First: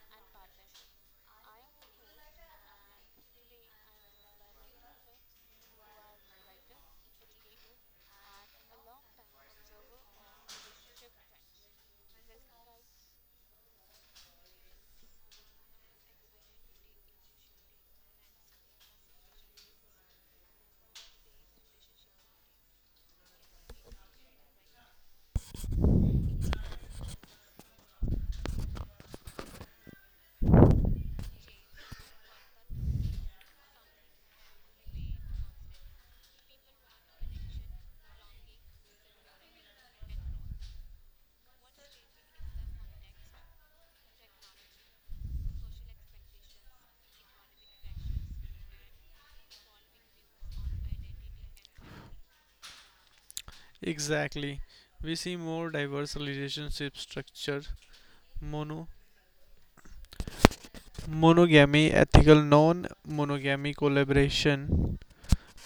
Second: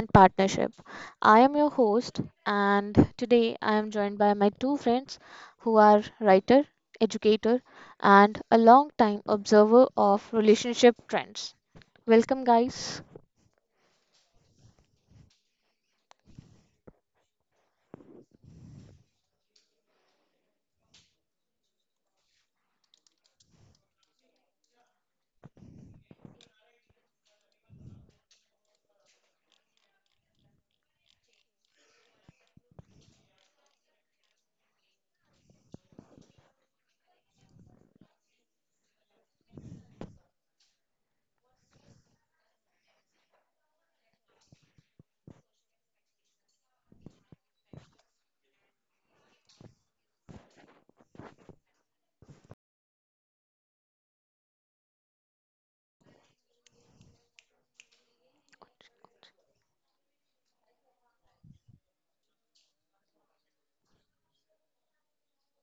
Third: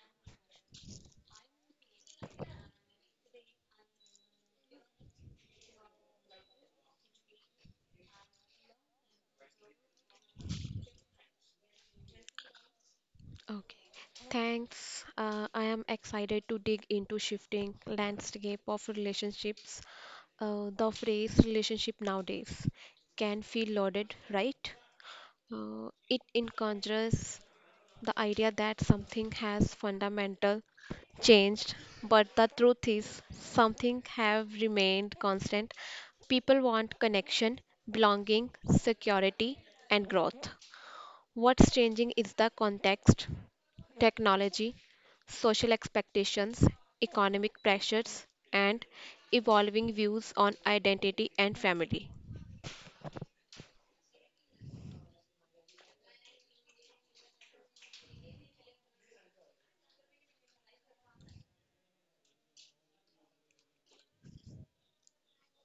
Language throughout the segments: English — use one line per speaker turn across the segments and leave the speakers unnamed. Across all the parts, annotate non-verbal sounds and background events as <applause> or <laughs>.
and partnership. I am your host, and today I am joined by my two friends who are writer, educator, and a long-time observer of relationship trends. Welcome, guys.
Okay, thanks. I am excited to dig into shifting landscape of relationships. The phrase relationship nowadays can feel loaded, right? It encourages the idea that something has fundamental changed, but the truth is something have remained constant. People want connection, belonging, security, and growth. What's changing is the context. Technology, social expectations, economic pressures, and evolving views on identity and family.
Exactly. We see more diverse relationship structure, mono, monogamy, ethical non-monogamy, collaboration,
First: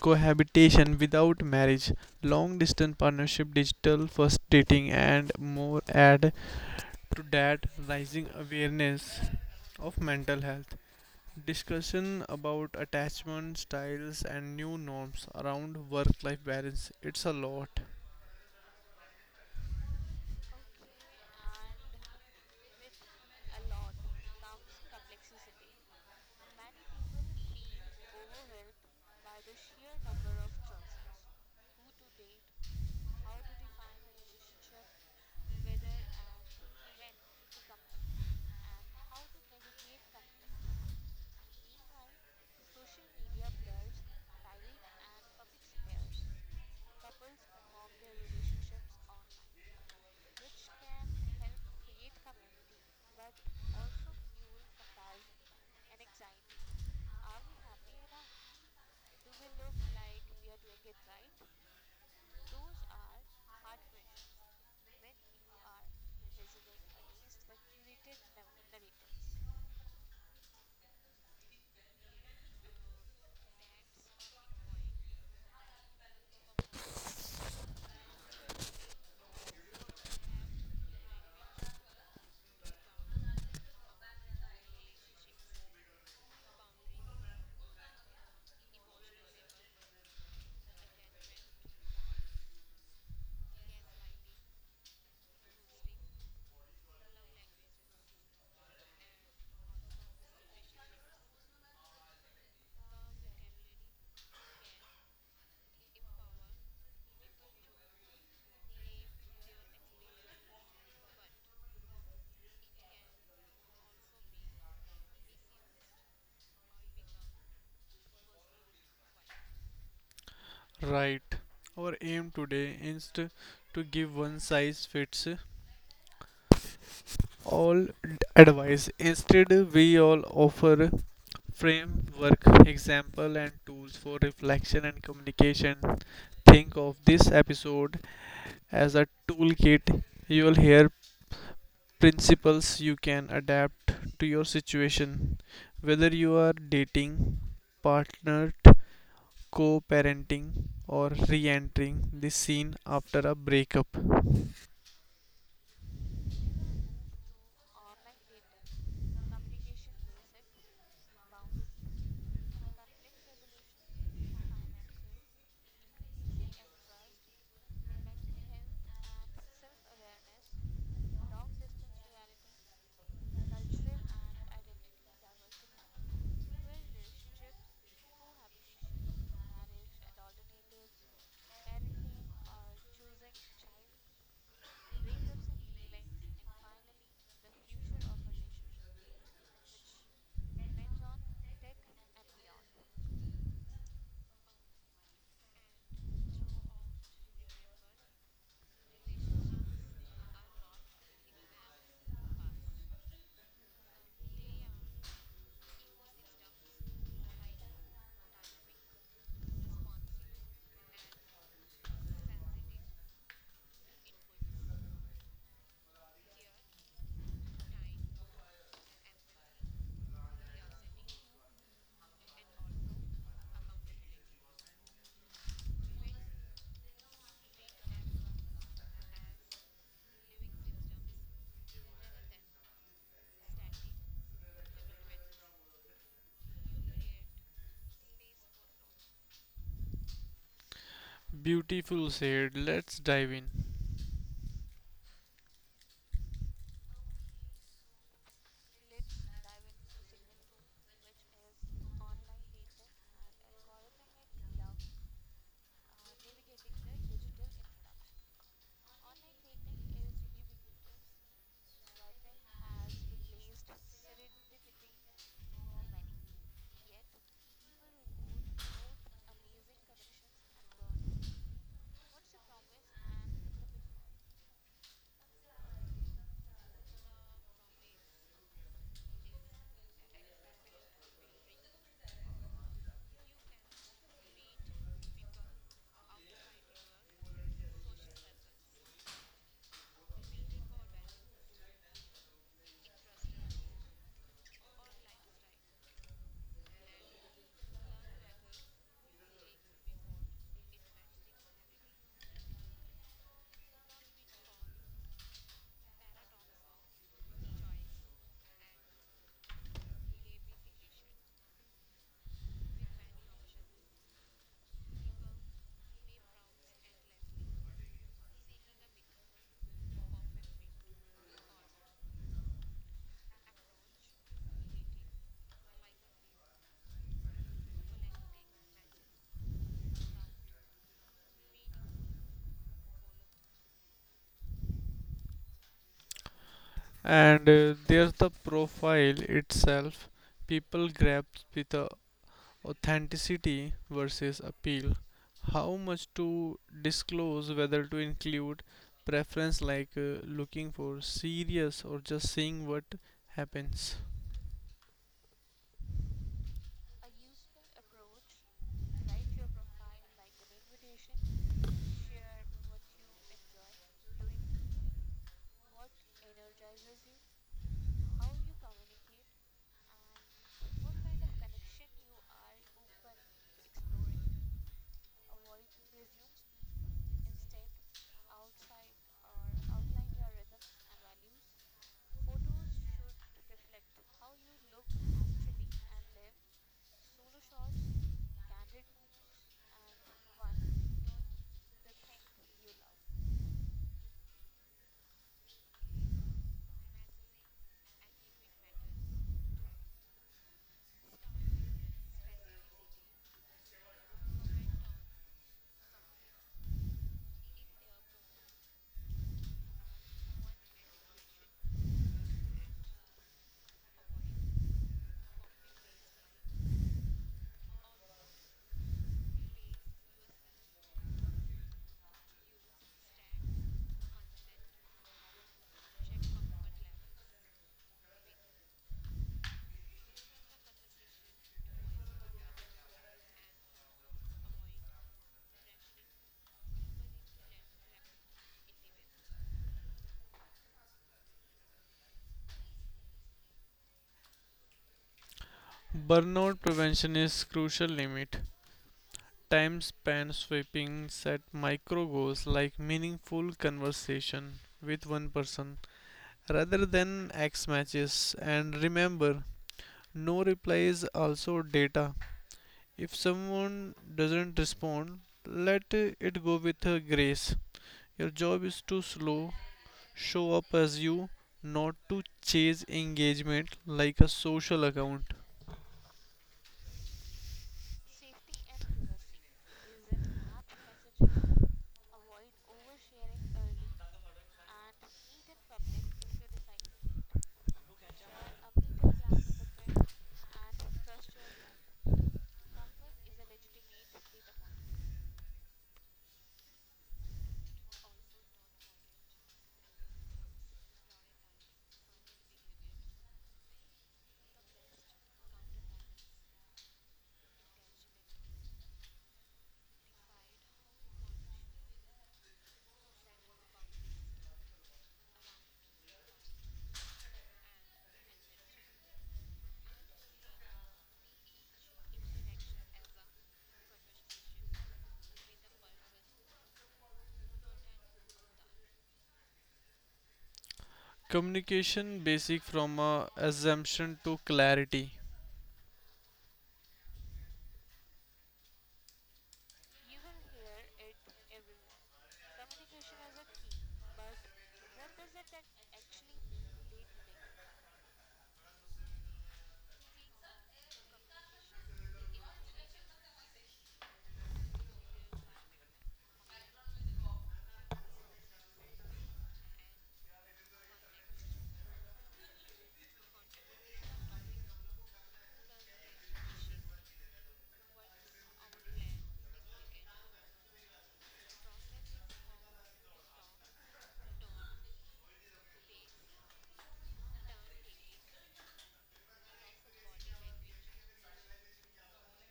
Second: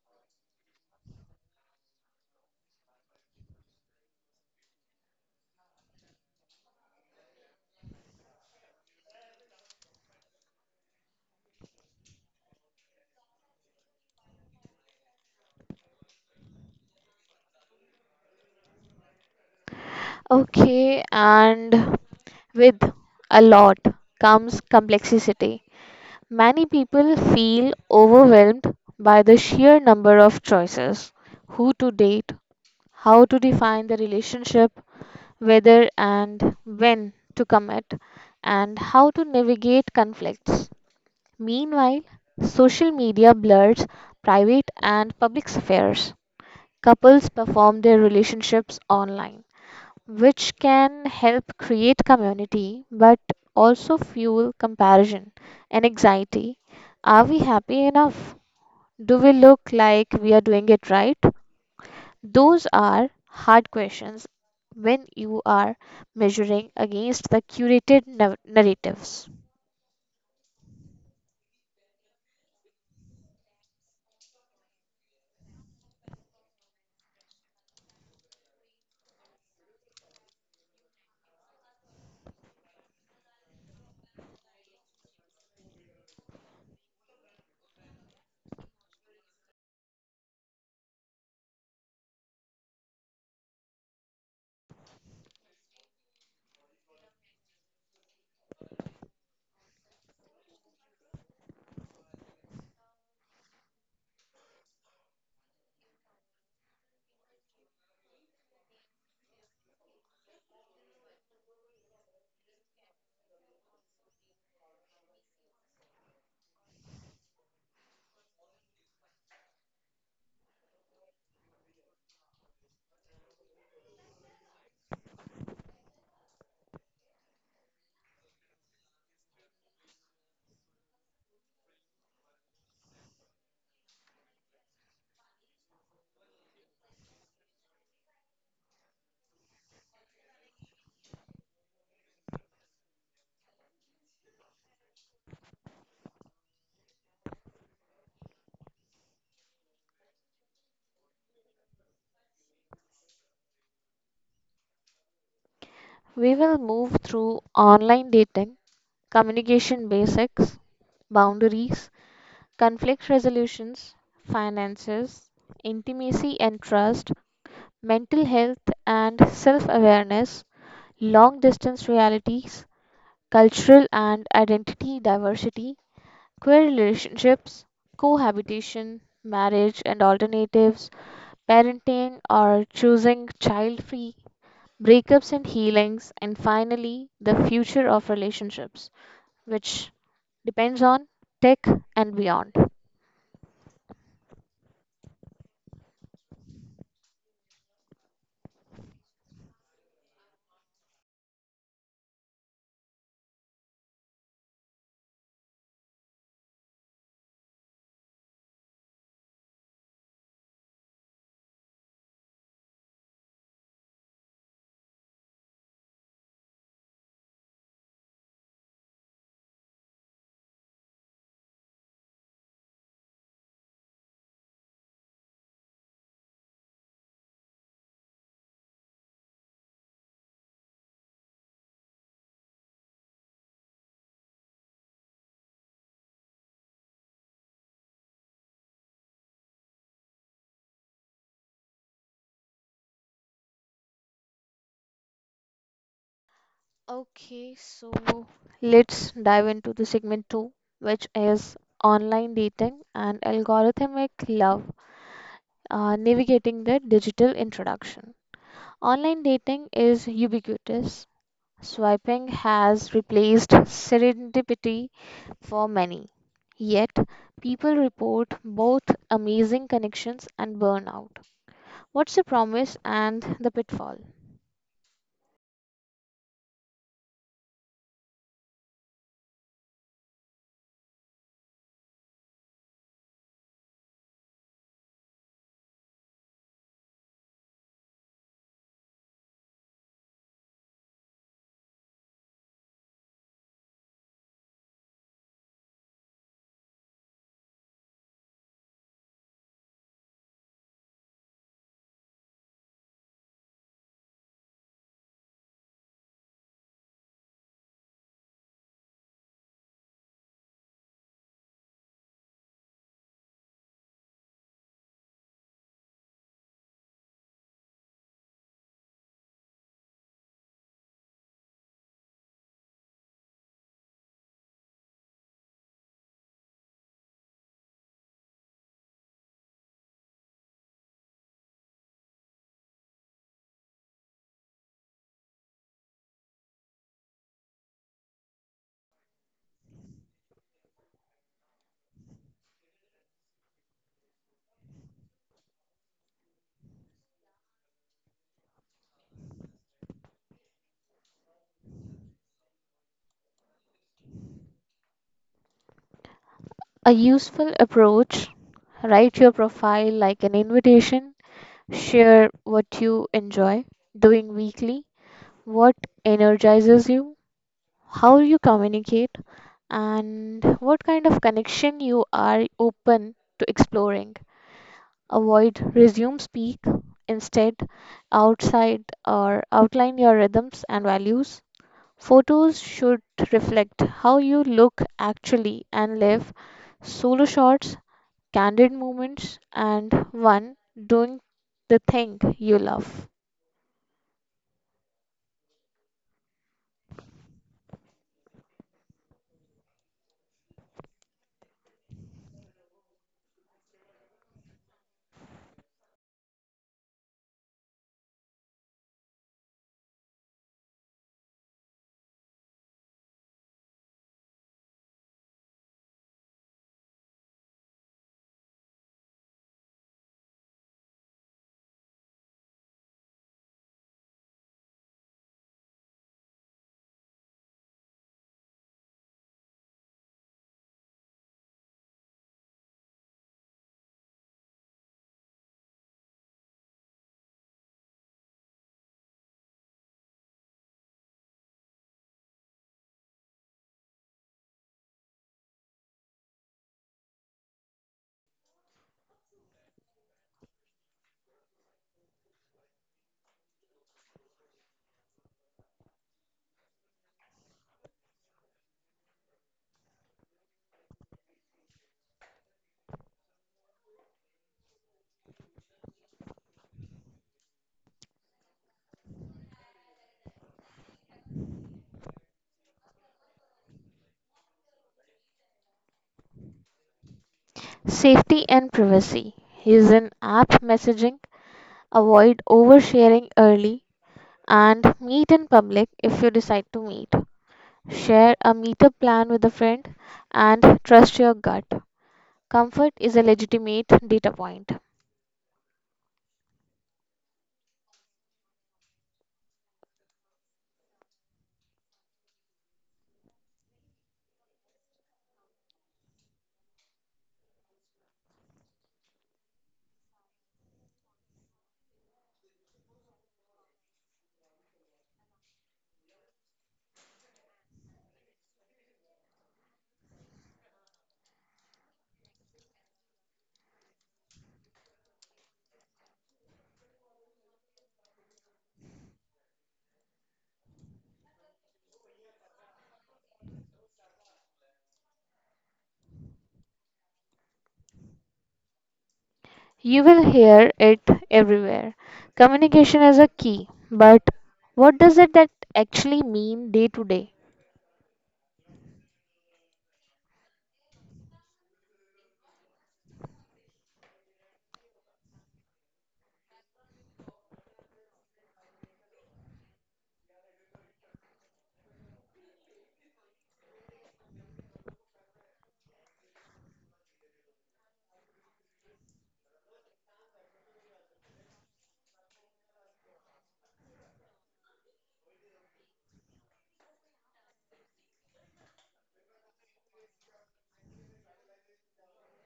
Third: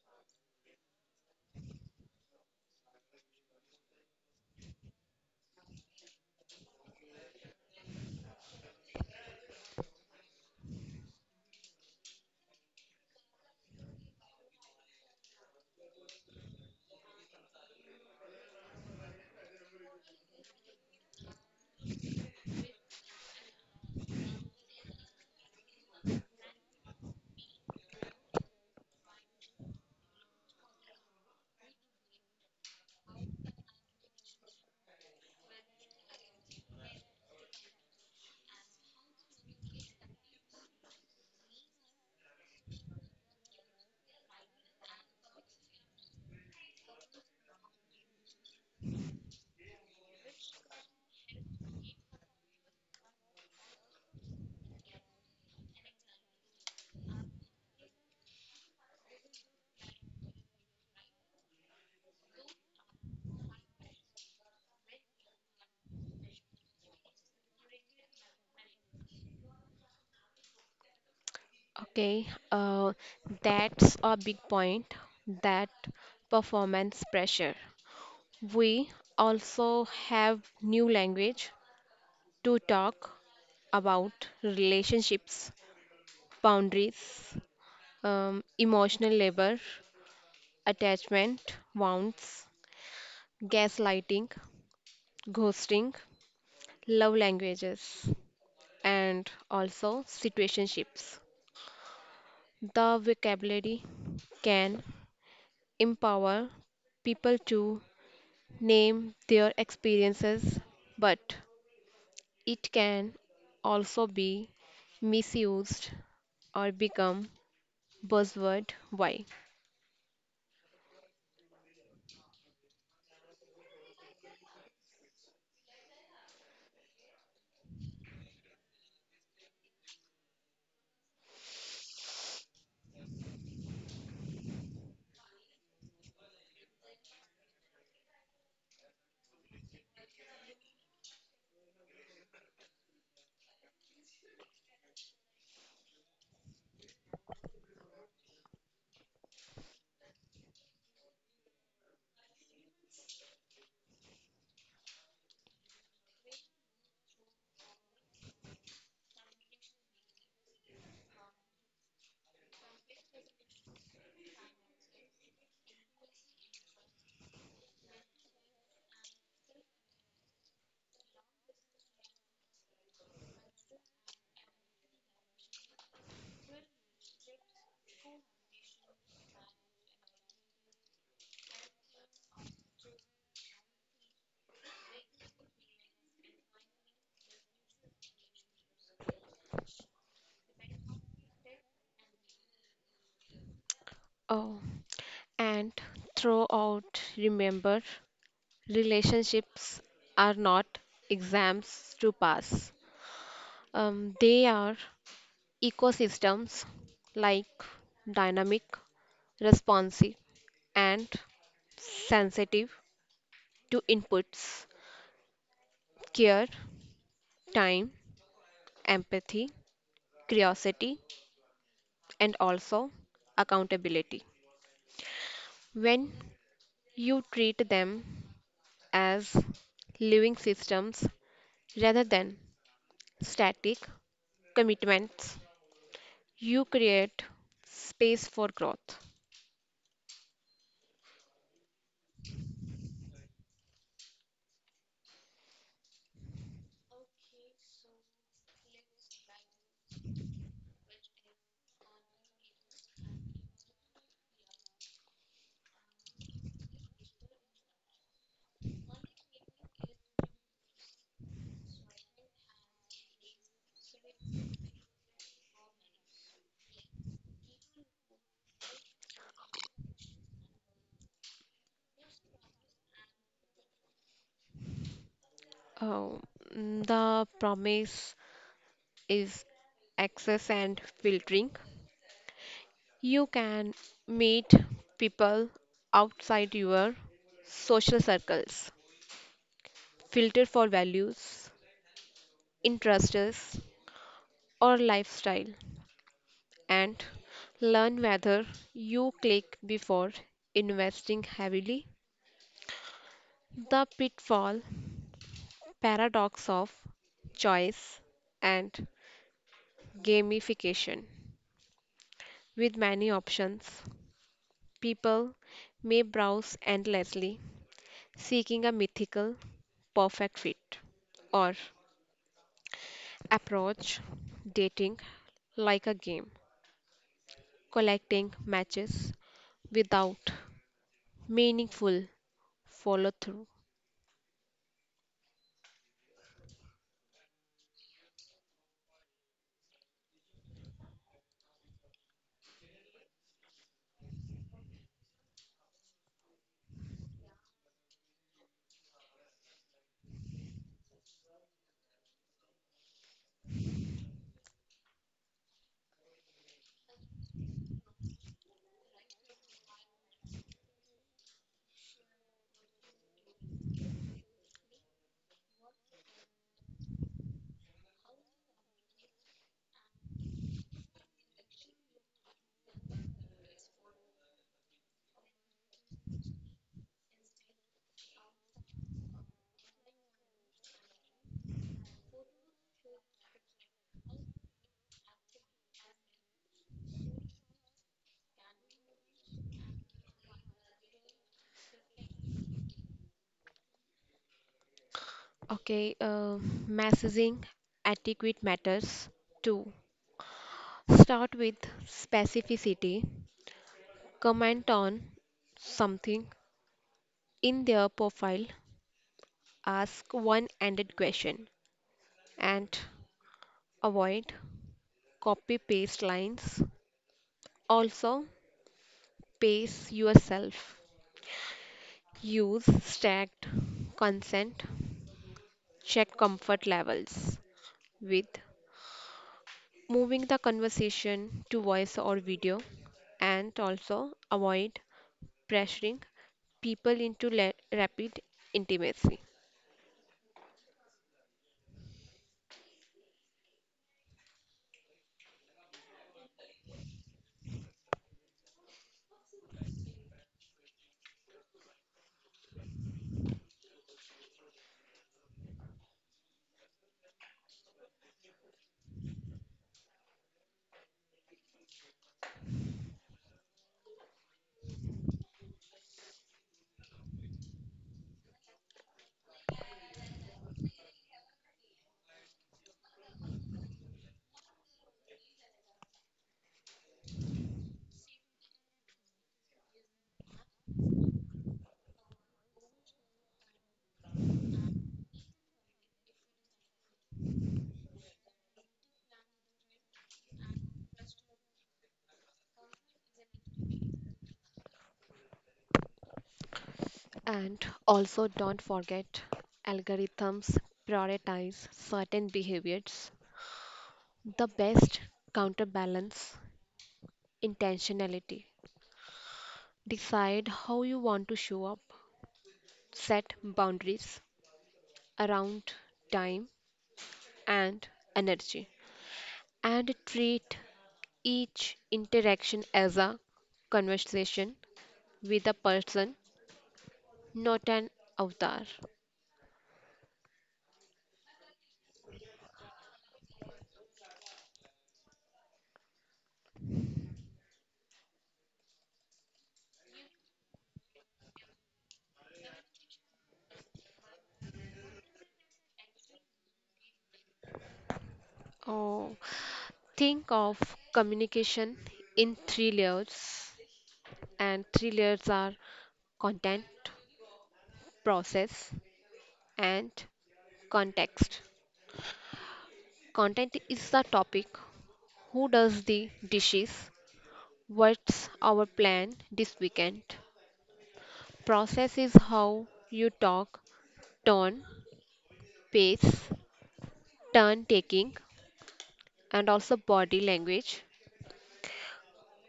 cohabitation without marriage, long-distance partnership, digital first dating, and more. Add to that rising awareness of mental health, discussion about attachment styles, and new norms around work-life balance. It's a lot.
Okay, and with a lot comes complexity. Many people feel overwhelmed by the sheer number of choices: who to date, how to define the relationship, whether and when to commit, and how to navigate conflicts. Meanwhile, social media blurs private and public affairs. Couples perform their relationships online, which can help create community but also fuel comparison and anxiety. Are we happy enough? Do we look like we are doing it right? Those are hard questions when you are measuring against the curated narratives.
Okay, uh, that's a big point that performance pressure. We also have new language to talk about relationships, boundaries, emotional labor, attachment, wounds, gaslighting, ghosting, love languages, and also situationships. The vocabulary can empower people to name their experiences, but it can also be misused or become buzzword why
Right. Our aim today is to give one size fits all advice. Instead, we all offer framework, example, and tools for reflection and communication. Think of this episode as a toolkit. You'll hear principles you can adapt to your situation, whether you are dating, partnered, co parenting, or re entering the scene after a breakup.
We will move through online dating, communication basics, boundaries, conflict resolutions, finances, intimacy and trust, mental health and self awareness, long distance realities, cultural and identity diversity, queer relationships, cohabitation, marriage and alternatives, parenting or choosing child free, breakups and healings, and finally, the future of relationships, which depends on tech and beyond.
oh and throughout remember relationships are not exams to pass they are ecosystems like dynamic, responsive, and sensitive to inputs, care, time, empathy, curiosity, and also accountability. When you treat them as living systems rather than static commitments, you create space for growth.
Beautiful said. Let's dive in.
Okay, so let's dive into the segment two, which is online dating and algorithmic love, navigating the digital introduction. Online dating is ubiquitous. Swiping has replaced serendipity for many. Yet, people report both amazing connections and burnout. What's the promise and the pitfall?
Uh, the promise is access and filtering. You can meet people outside your social circles, filter for values, interests, or lifestyle, and learn whether you click before investing heavily. The pitfall paradox of choice and gamification. With many options, people may browse endlessly seeking a mythical perfect fit or approach dating like a game, collecting matches without meaningful follow through.
And there's the profile itself. People grasp with the authenticity versus appeal. How much to disclose, whether to include preference like looking for serious or just seeing what happens.
A useful approach: write your profile like an invitation. Share what you enjoy doing weekly, what energizes you, how you communicate, and what kind of connection you are open to exploring. Avoid resume speak; instead, outside or outline your rhythms and values. Photos should reflect how you look actually and live. Solo shots, candid moments, and one doing the thing you love.
Okay, uh, messaging etiquette matters too. Start with specificity, comment on something in their profile, ask one ended question, and avoid copy paste lines. Also, pace yourself. Use stacked consent. Check comfort levels with moving the conversation to voice or video. And also, avoid pressuring people into rapid intimacy.
Burnout prevention is crucial limit. Time spent sweeping set micro goals like meaningful conversation with one person rather than X matches. And remember, no reply is also data. If someone doesn't respond, let it go with grace. Your job is to slow, show up as you, not to chase engagement like a social account.
Safety and privacy. Use an app messaging, avoid oversharing early, and meet in public if you decide to meet. Share a meetup plan with a friend and trust your gut. Comfort is a legitimate data point.
And also, don't forget algorithms prioritize certain behaviors. The best counterbalance intentionality. Decide how you want to show up, set boundaries around time and energy, and treat each interaction as a conversation with a person, not an avatar.
Communication basic from a assumption to clarity.
You will hear it everywhere. Communication is a key, but what does it that actually mean day to day?
Oh, think of communication in three layers, and three layers are content, process, and context. Content is the topic. Who does the dishes? What's our plan this weekend? Process is how you talk, tone, pace, turn taking, and also body language.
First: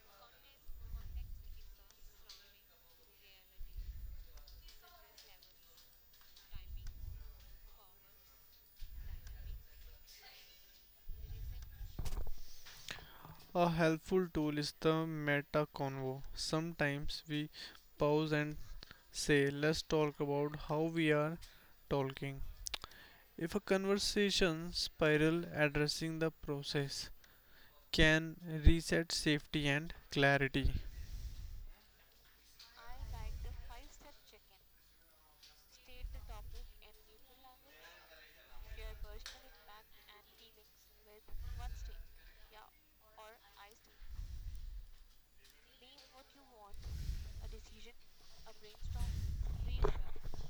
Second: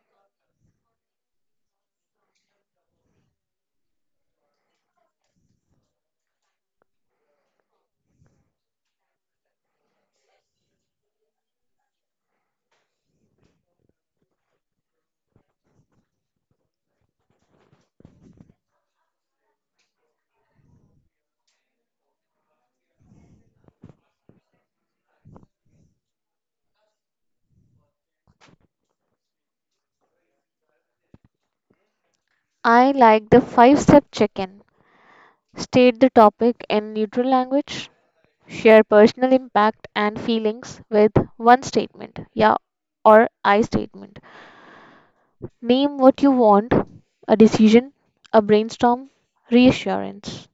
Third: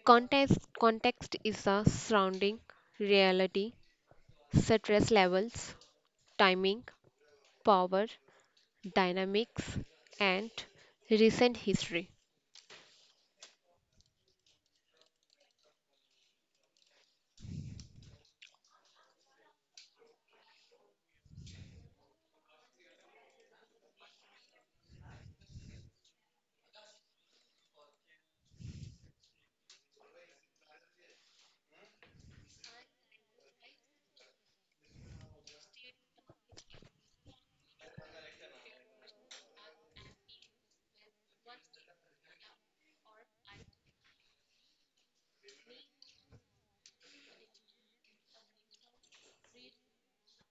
Context, context is the surrounding, reality, stress levels, timing, power, dynamics, and recent history.
A helpful tool is the meta convo. Sometimes we pause and Say, let's talk about how we are talking. If a conversation spiral addressing the process can reset safety and clarity.
I like the five step check in. State the topic in neutral language. Share personal impact and feelings with one statement, yeah or I statement. Name what you want, a decision, a brainstorm, reassurance.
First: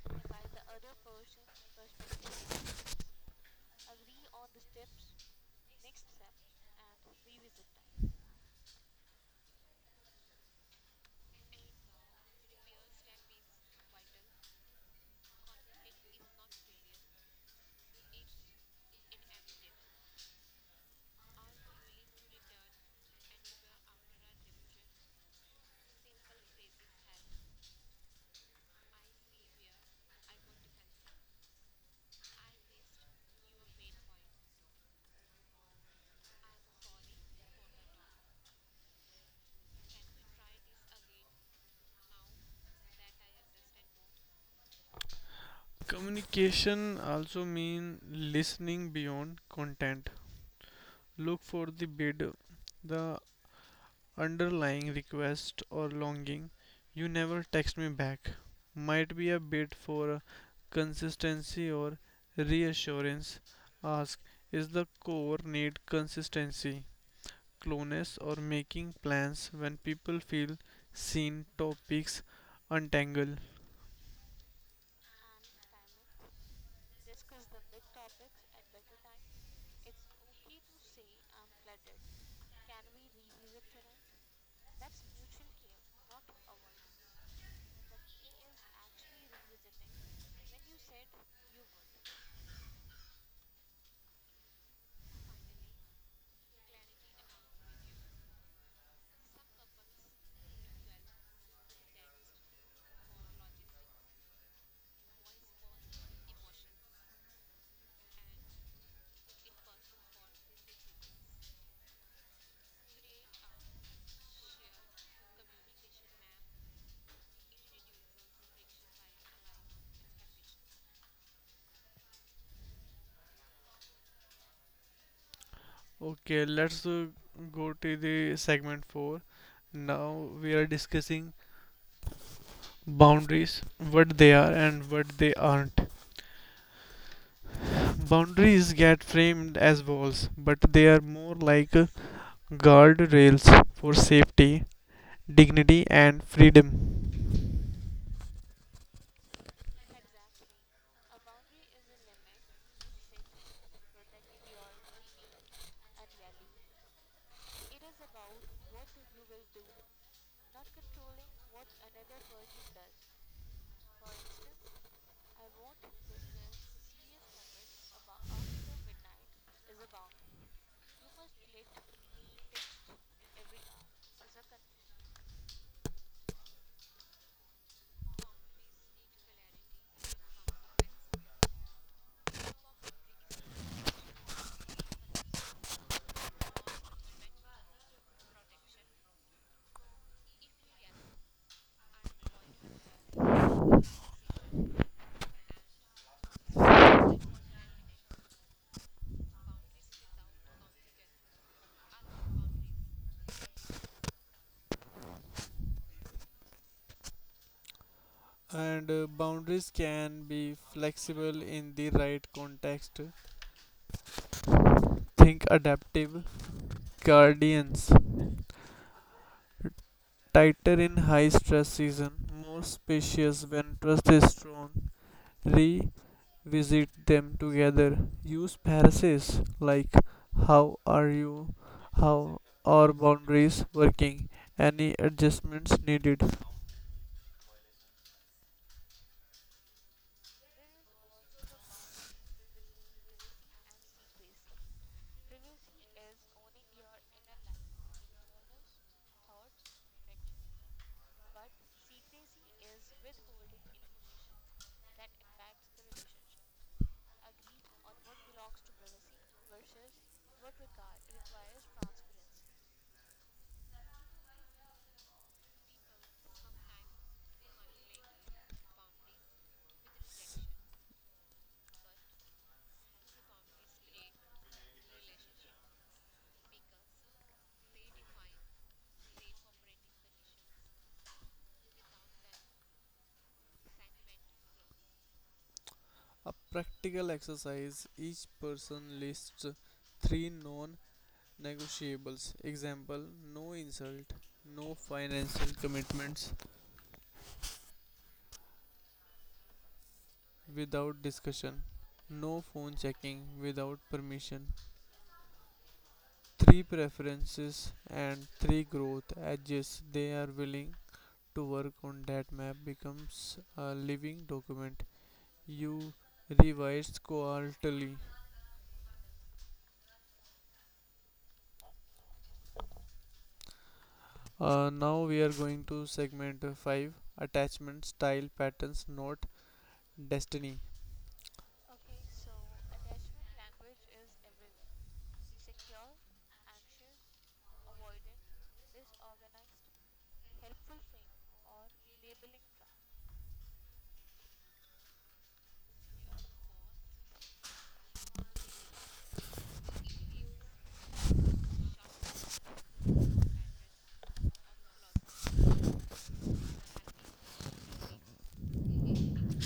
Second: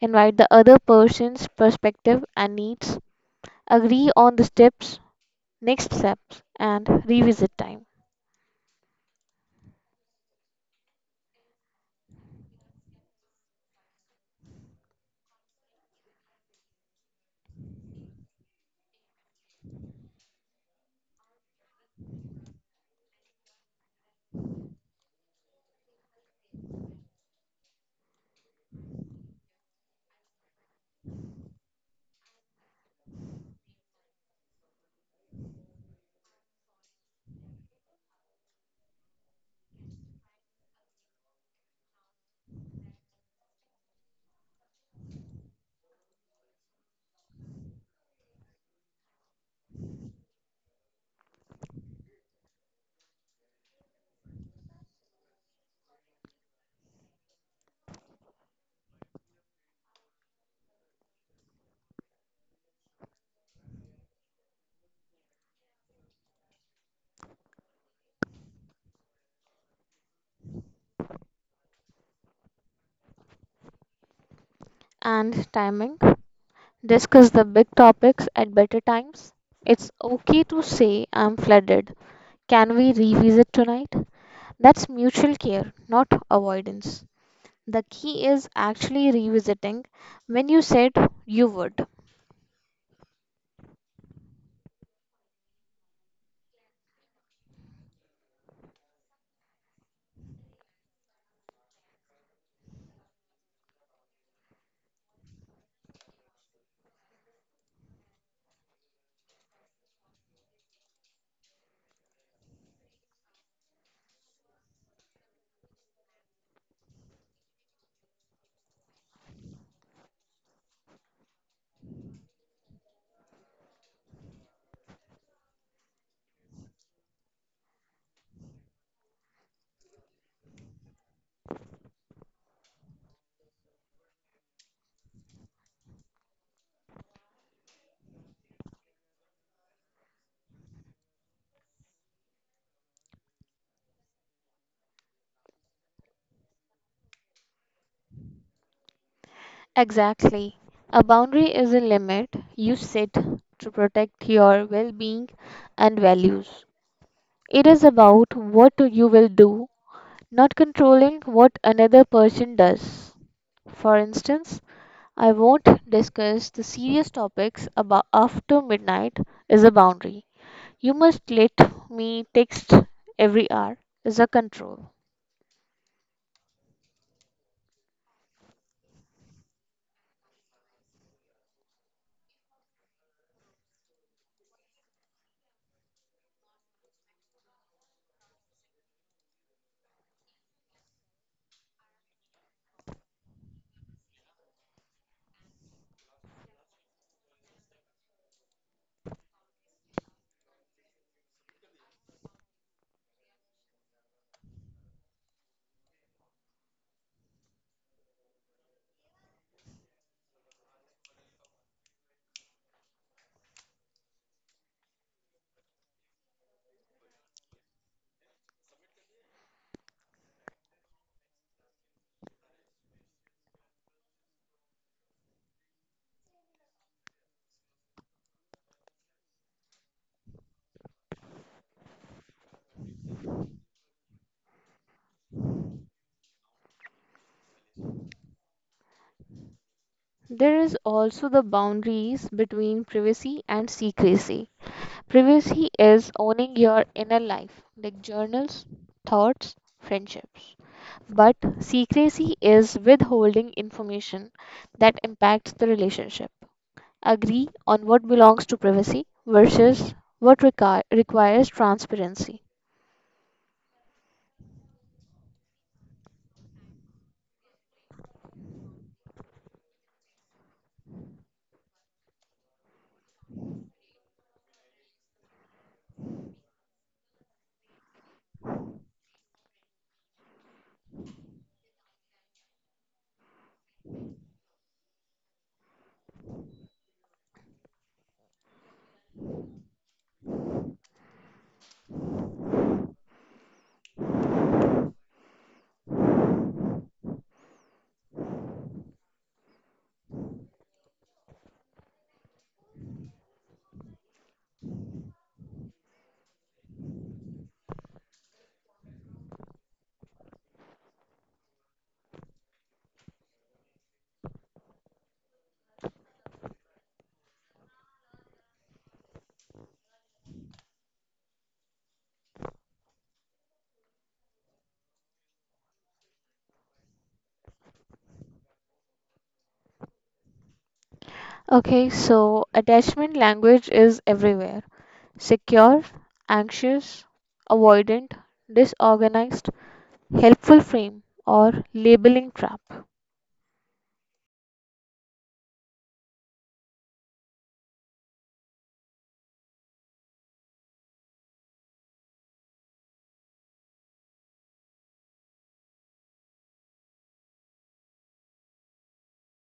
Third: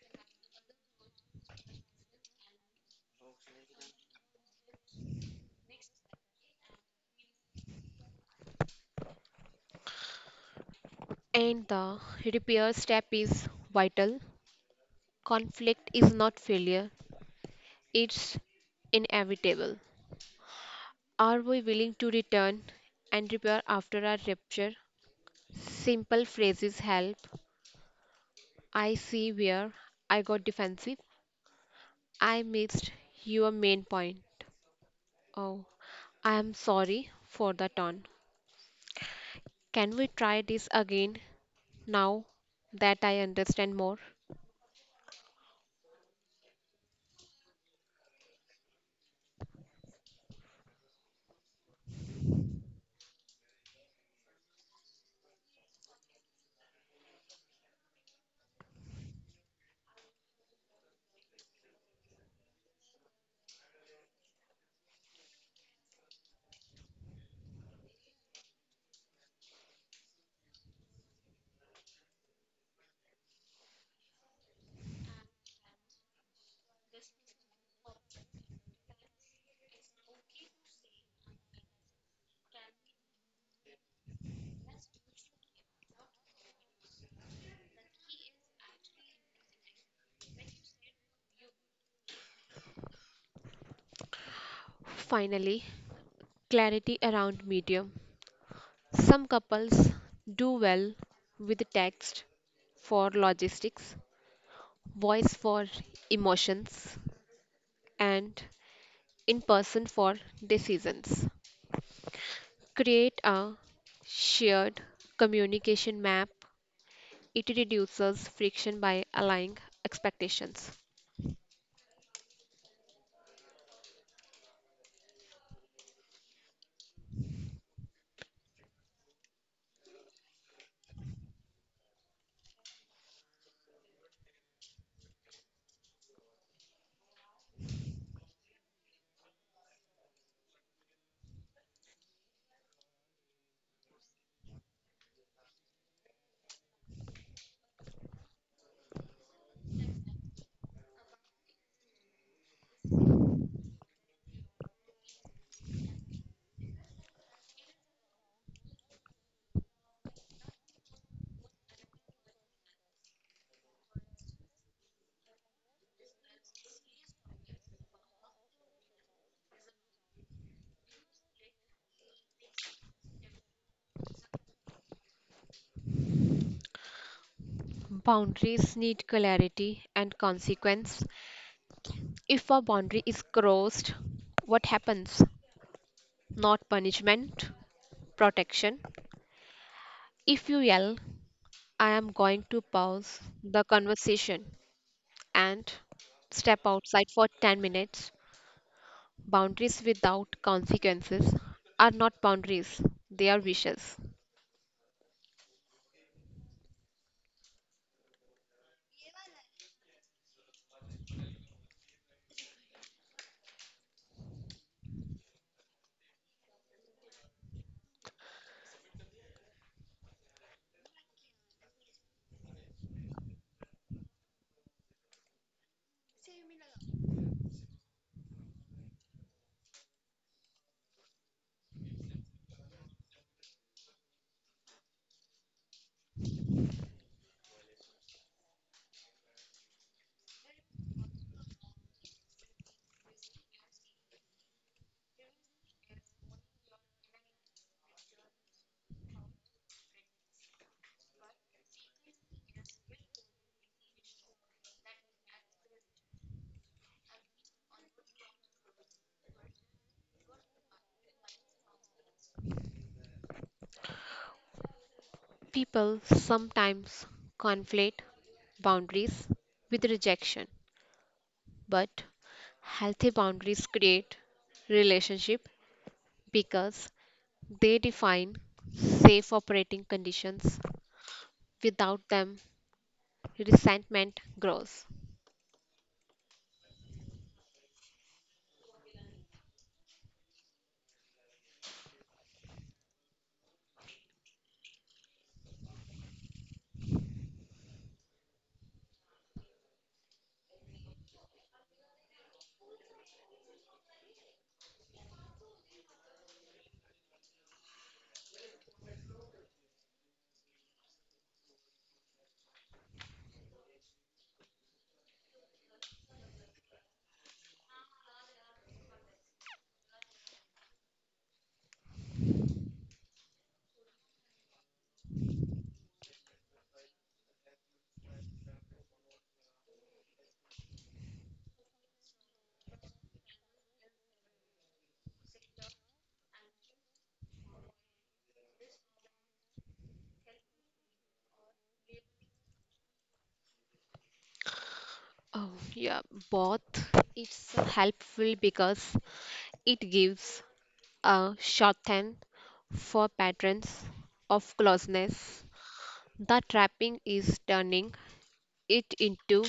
Invite the other person's perspective and needs. Agree on the steps, next steps, and revisit time.
And the repair step is vital. Conflict is not failure, it's inevitable. Are we willing to return and repair after our rupture? Simple phrases help. I see where I got defensive. I missed your main point. Oh, I am sorry for the tone. Can we try this again now that I understand more?
Communication also means listening beyond content. Look for the bid, the underlying request or longing you never text me back might be a bid for consistency or reassurance ask is the core need consistency closeness or making plans when people feel seen topics untangle.
And timing. Discuss the big topics at better times. It's okay to say I'm flooded. Can we revisit tonight? That's mutual care, not avoidance. The key is actually revisiting when you said you would.
Finally, clarity around medium. Some couples do well with text for logistics, voice for emotions, and in person for decisions. Create a shared communication map. It reduces friction by aligning expectations.
Okay let's uh, go to the segment 4. Now we are discussing boundaries, what they are and what they aren't. Boundaries get framed as walls, but they are more like guardrails for safety, dignity, and freedom.
Exactly. A boundary is a limit you set to protect your well being and values. It is about what you will do, not controlling what another person does. For instance, I won't discuss the serious topics about after midnight is a boundary. You must let me text every hour is a control.
Boundaries need clarity and consequence. If a boundary is crossed, what happens? Not punishment, protection. If you yell, I am going to pause the conversation and step outside for 10 minutes. Boundaries without consequences are not boundaries, they are wishes.
And Boundaries can be flexible in the right context. Think adaptive guardians, tighter in high stress season, more spacious when trust is strong, re visit them together. Use phrases like how are you, how are boundaries working, any adjustments needed.
There is also the boundaries between privacy and secrecy. Privacy is owning your inner life, like journals, thoughts, friendships. But secrecy is withholding information that impacts the relationship. Agree on what belongs to privacy versus what requires transparency.
People sometimes conflate boundaries with rejection, but healthy boundaries create relationship because they define safe operating conditions. Without them, resentment grows.
A practical exercise each person lists three non negotiables. Example no insult, no financial commitments without discussion, no phone checking without permission, three preferences, and three growth edges they are willing to work on that map becomes a living document you revise quarterly. Now we are going to segment 5, attachment style patterns not destiny.
Okay, so attachment language is everywhere: secure, anxious, avoidant, disorganized, helpful frame or labeling trap.
Oh, yeah, both. It's helpful because it gives a shorthand for patterns of closeness. The trapping is turning it into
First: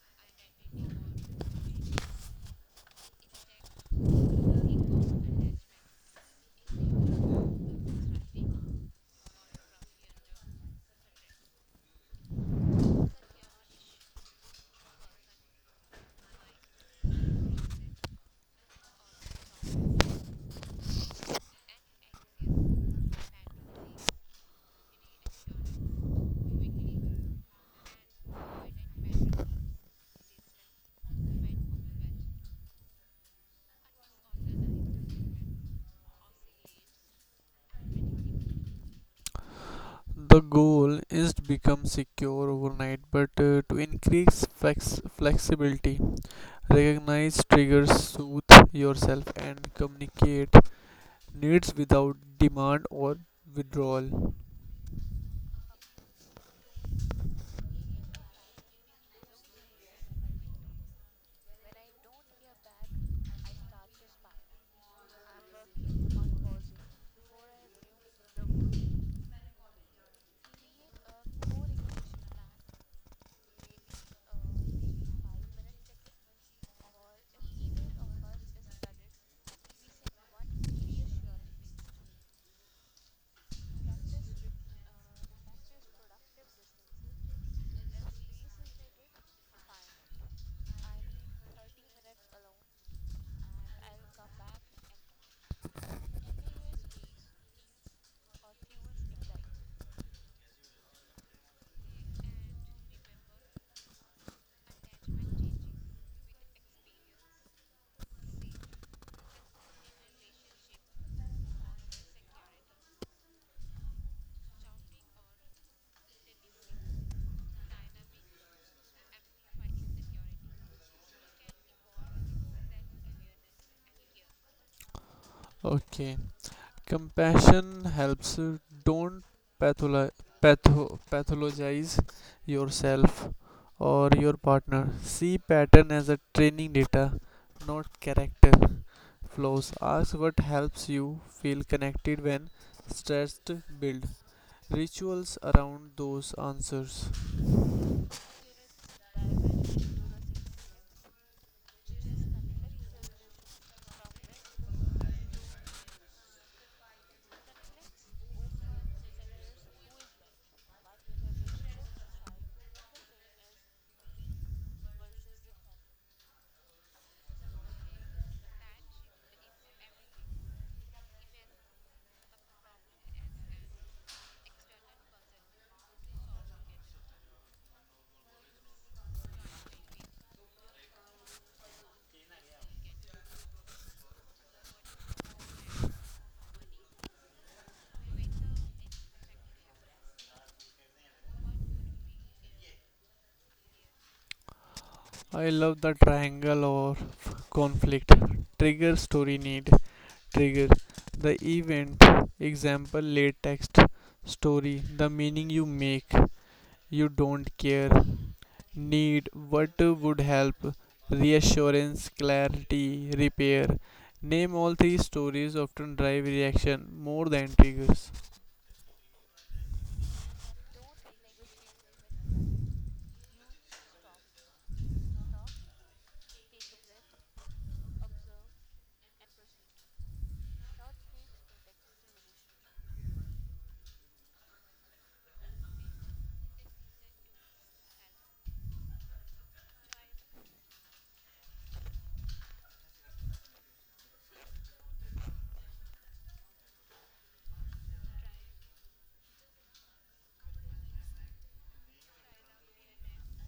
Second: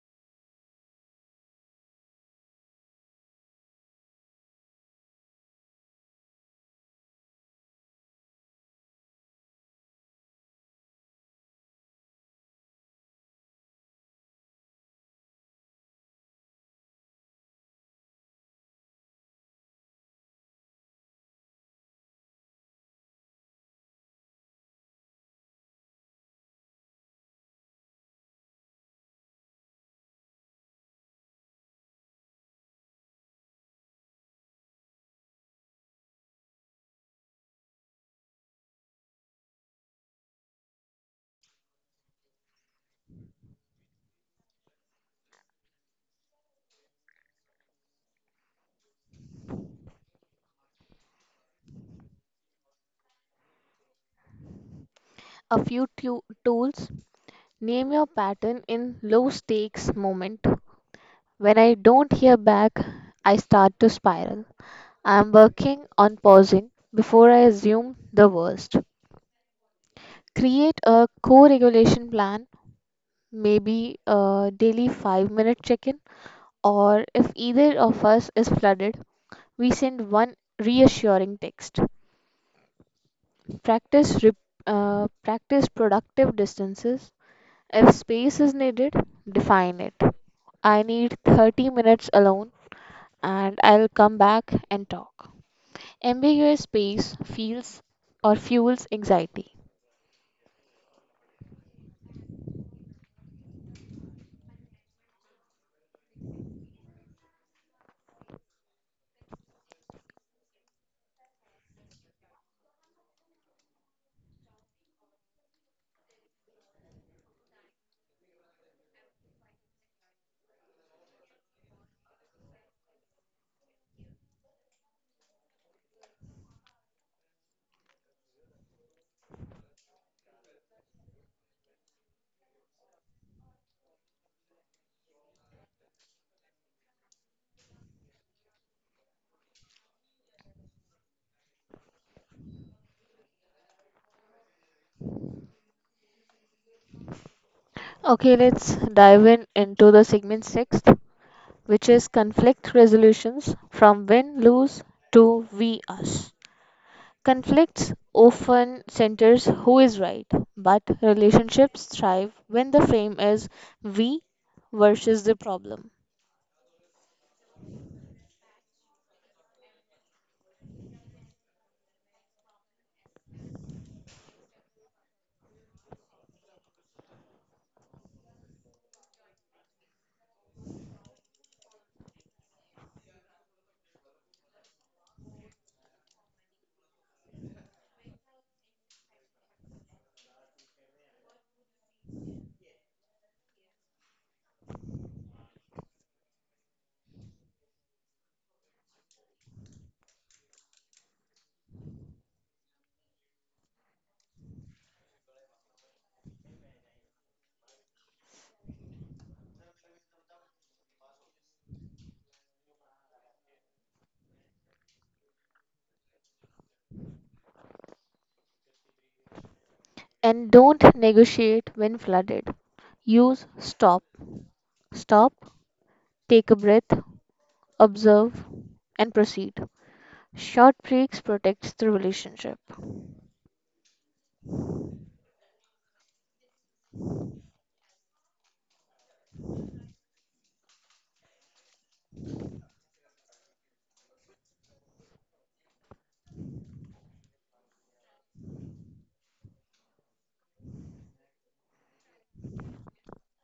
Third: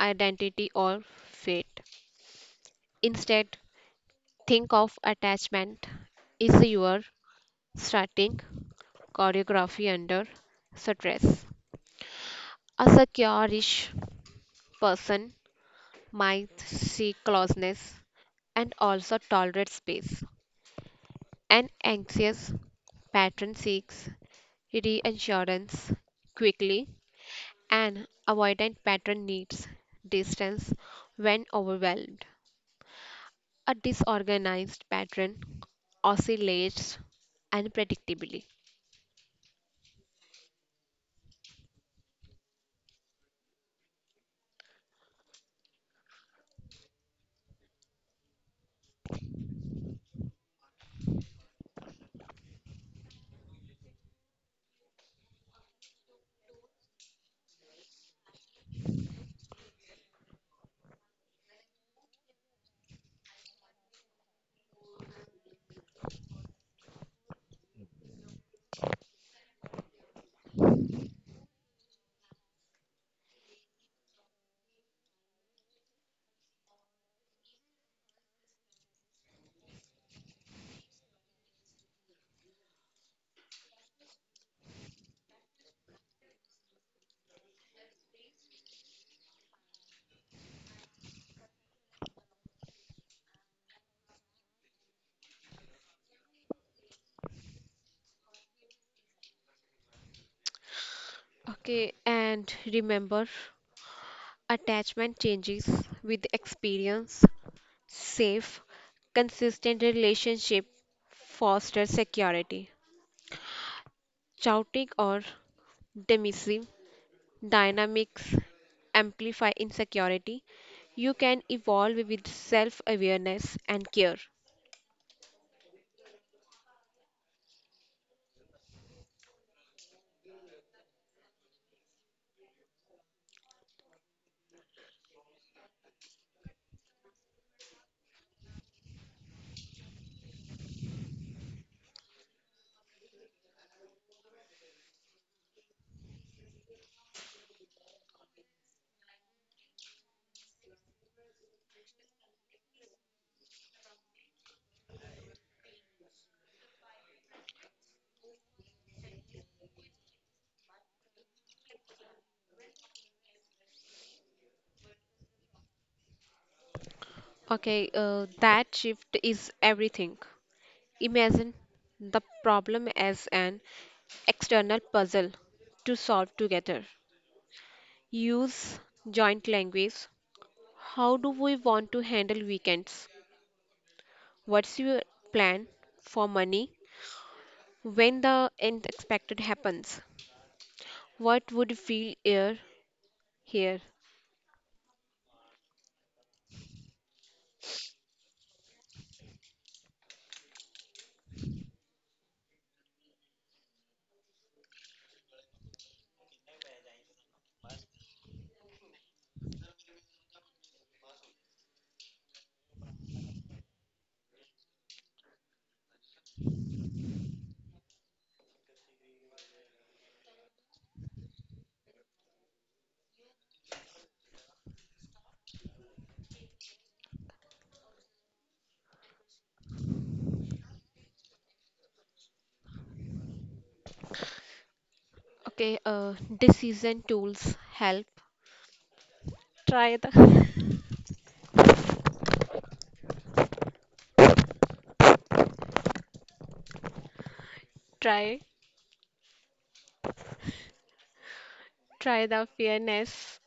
identity or fate. Instead, think of attachment is your starting choreography under stress. A secure-ish person might seek closeness and also tolerate space. An anxious pattern seeks reassurance quickly. An avoidant pattern needs distance when overwhelmed. A disorganized pattern oscillates unpredictably.
The goal is to become secure overnight but to increase flexibility, recognize triggers, soothe yourself, and communicate needs without demand or withdrawal.
A few tools: name your pattern in low stakes moment. When I don't hear back, I start to spiral. I am working on pausing before I assume the worst. Create a co regulation plan, maybe a daily 5-minute check in, or if either of us is flooded, we send one reassuring text. Practice, rep- practice productive distances. If space is needed, define it. I need 30 minutes alone and I'll come back and talk. Ambiguous space feels or fuels anxiety.
Okay, and remember attachment changes with experience. Safe, consistent relationship foster security. Chaotic or dismissive dynamics amplify insecurity. You can evolve with self awareness and care.
Okay. Compassion helps. Don't patholo- pathologize yourself or your partner. See pattern as a training data, not character flaws. Ask what helps you feel connected when stressed. Build rituals around those answers.
Okay, let's dive in into the segment sixth, which is conflict resolutions from win lose to we us. Conflicts often centers who is right, but relationships thrive when the frame is we versus the problem.
Okay, that shift is everything. Imagine the problem as an external puzzle to solve together. Use joint language. How do we want to handle weekends? What's your plan for money when the unexpected happens? What would feel here? Here.
I love the triangle or conflict. Trigger story need. Trigger the event example late text. Story the meaning you make you don't care. Need what would help reassurance clarity repair. Name all three stories often drive reaction more than triggers.
And don't negotiate when flooded. Use stop. Stop, take a breath, observe, and proceed. Short breaks protects the relationship.
Okay. Decision tools help. Try the. <laughs> try. Try the fairness.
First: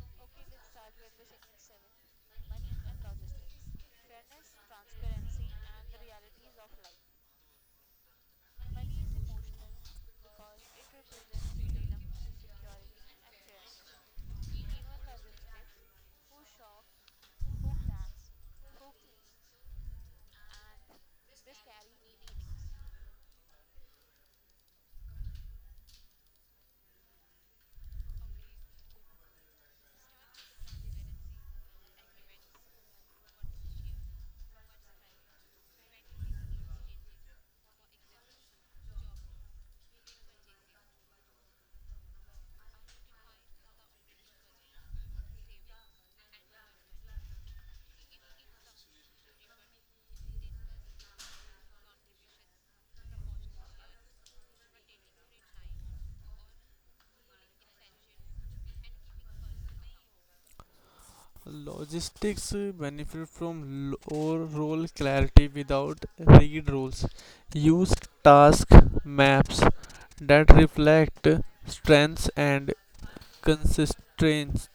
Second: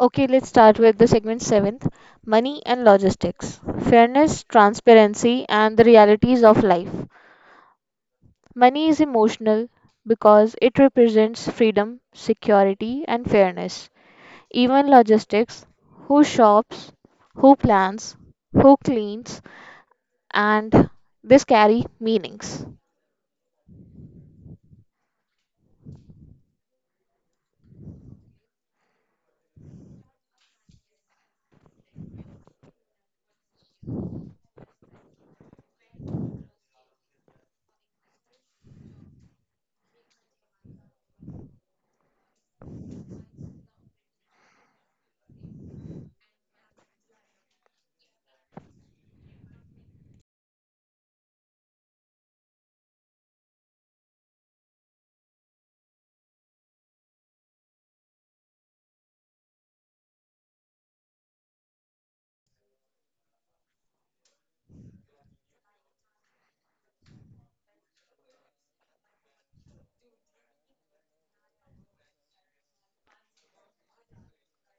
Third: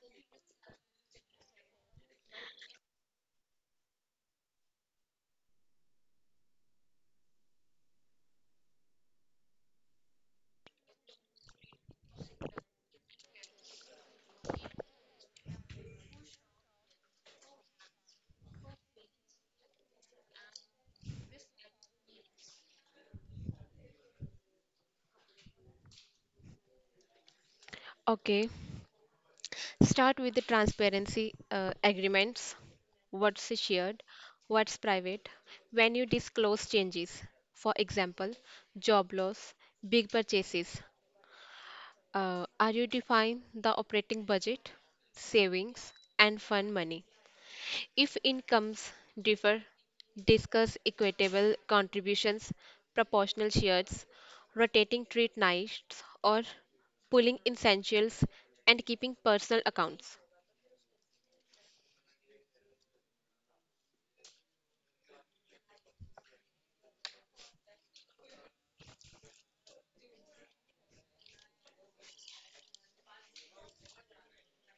Okay, let's start with the segment seventh, money and logistics. Fairness, transparency, and the realities of life. Money is emotional because it represents freedom, security, and fairness. Even logistics: who shops, who plans, who cleans, and this carry meanings.
Okay. Start with the transparency agreements. What's shared, what's private, when you disclose changes. For example, job loss, big purchases. Are you define the operating budget, savings, and fund money? If incomes differ, discuss equitable contributions, proportional shares, rotating treat nights, or pooling essentials and keeping personal accounts.
Logistics benefit from low role clarity without read roles. Use task maps that reflect strengths and Constraints.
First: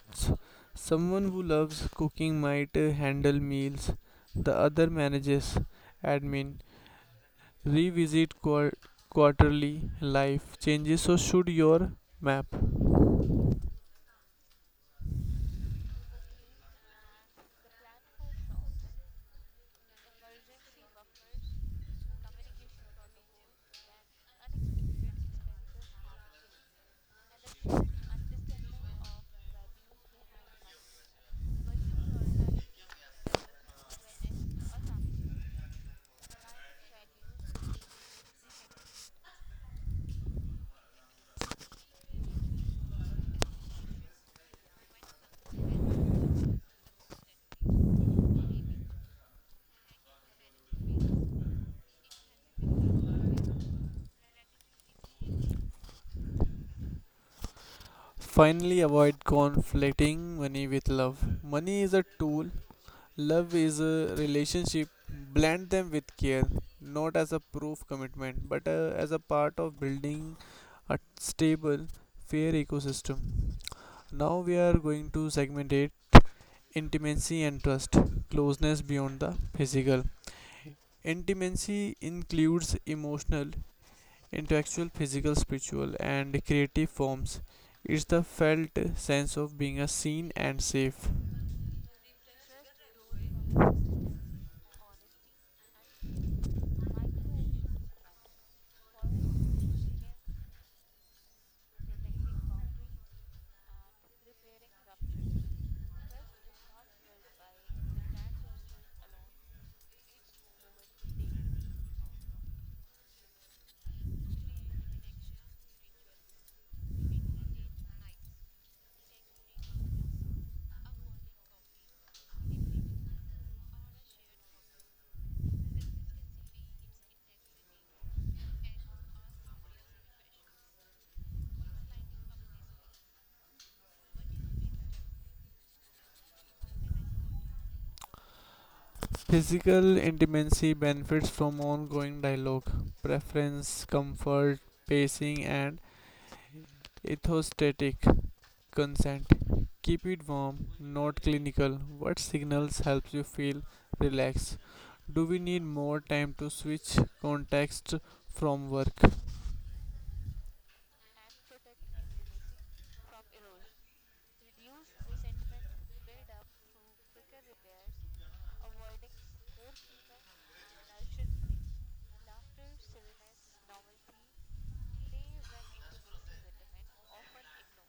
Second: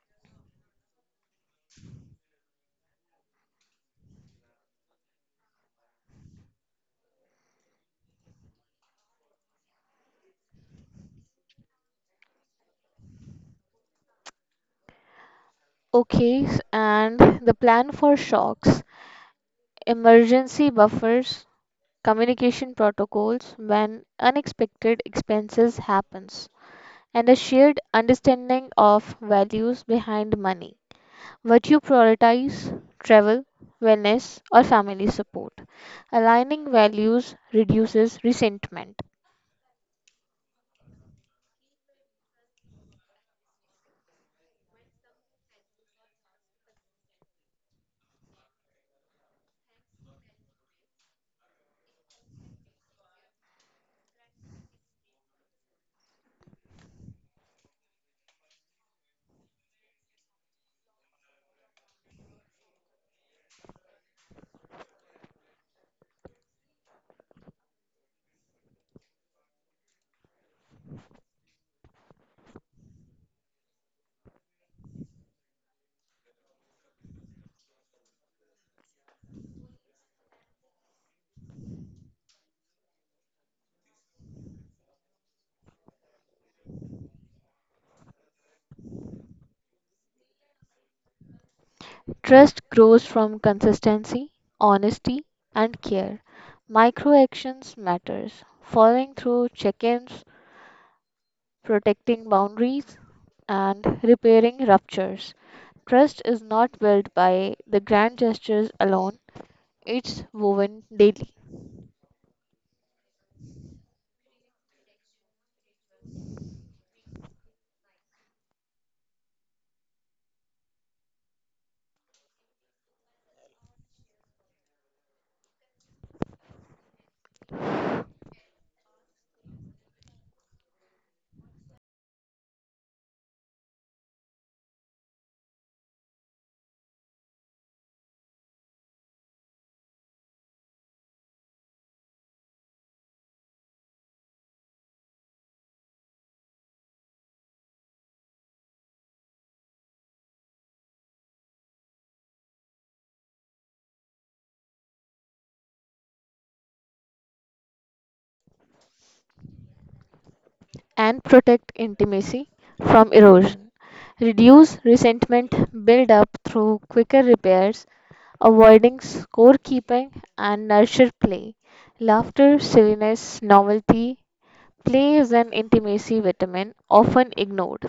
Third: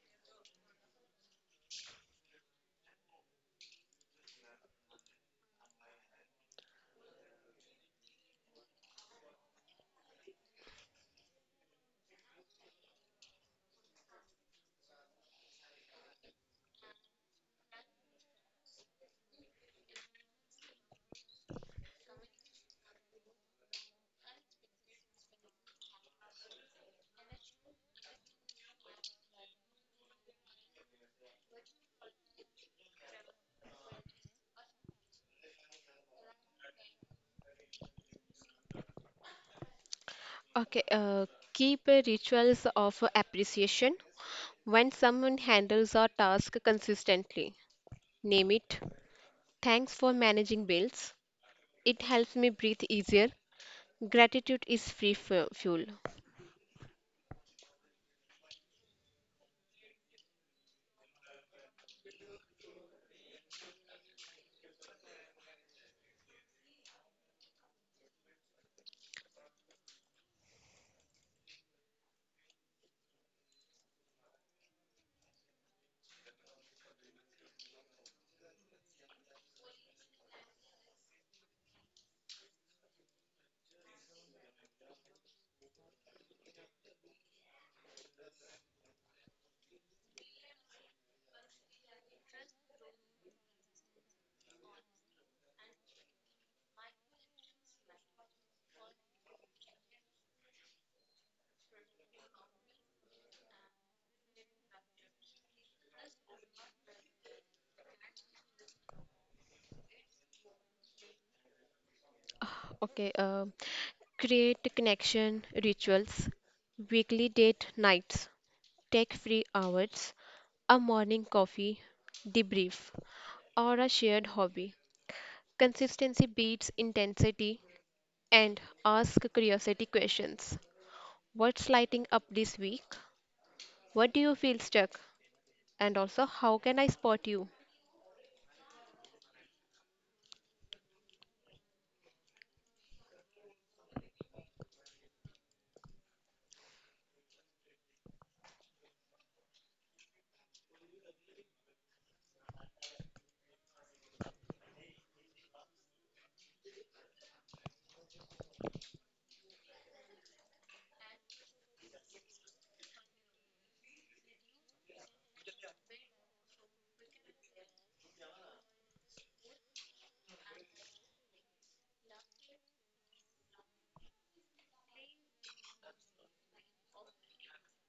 Someone who loves cooking might handle meals, the other manages admin. Revisit quarterly life changes, so should your map.
And the plan for shocks, emergency buffers, communication protocols when unexpected expenses happens, and a shared understanding of values behind money. What you prioritize: travel, wellness, or family support. Aligning values reduces resentment.
Okay, uh, keep rituals of appreciation when someone handles a task consistently. Name it. Thanks for managing bills. It helps me breathe easier. Gratitude is free fuel.
Finally, avoid conflicting money with love. Money is a tool, love is a relationship. Blend them with care, not as a proof commitment, but as a part of building a stable, fair ecosystem. Now we are going to segment it intimacy and trust, closeness beyond the physical. Intimacy includes emotional, intellectual, physical, spiritual, and creative forms. It's the felt sense of being seen and safe.
Trust grows from consistency, honesty, and care. Micro actions matters. Following through check-ins, protecting boundaries, and repairing ruptures. Trust is not built by the grand gestures alone. It's woven daily,
Ah, Okay, uh, create connection rituals, weekly date nights, take free hours, a morning coffee, debrief, or a shared hobby. Consistency beats intensity and ask curiosity questions. What's lighting up this week? What do you feel stuck? And also, how can I spot you?
Physical intimacy benefits from ongoing dialogue, preference, comfort, pacing, and ethostatic Consent. Keep it warm, not clinical. What signals helps you feel relaxed? Do we need more time to switch context from work?
and protect intimacy from erosion. Reduce resentment, build up through quicker repairs, avoiding scorekeeping and nurture play. Laughter, silliness, novelty, play is an intimacy vitamin often ignored.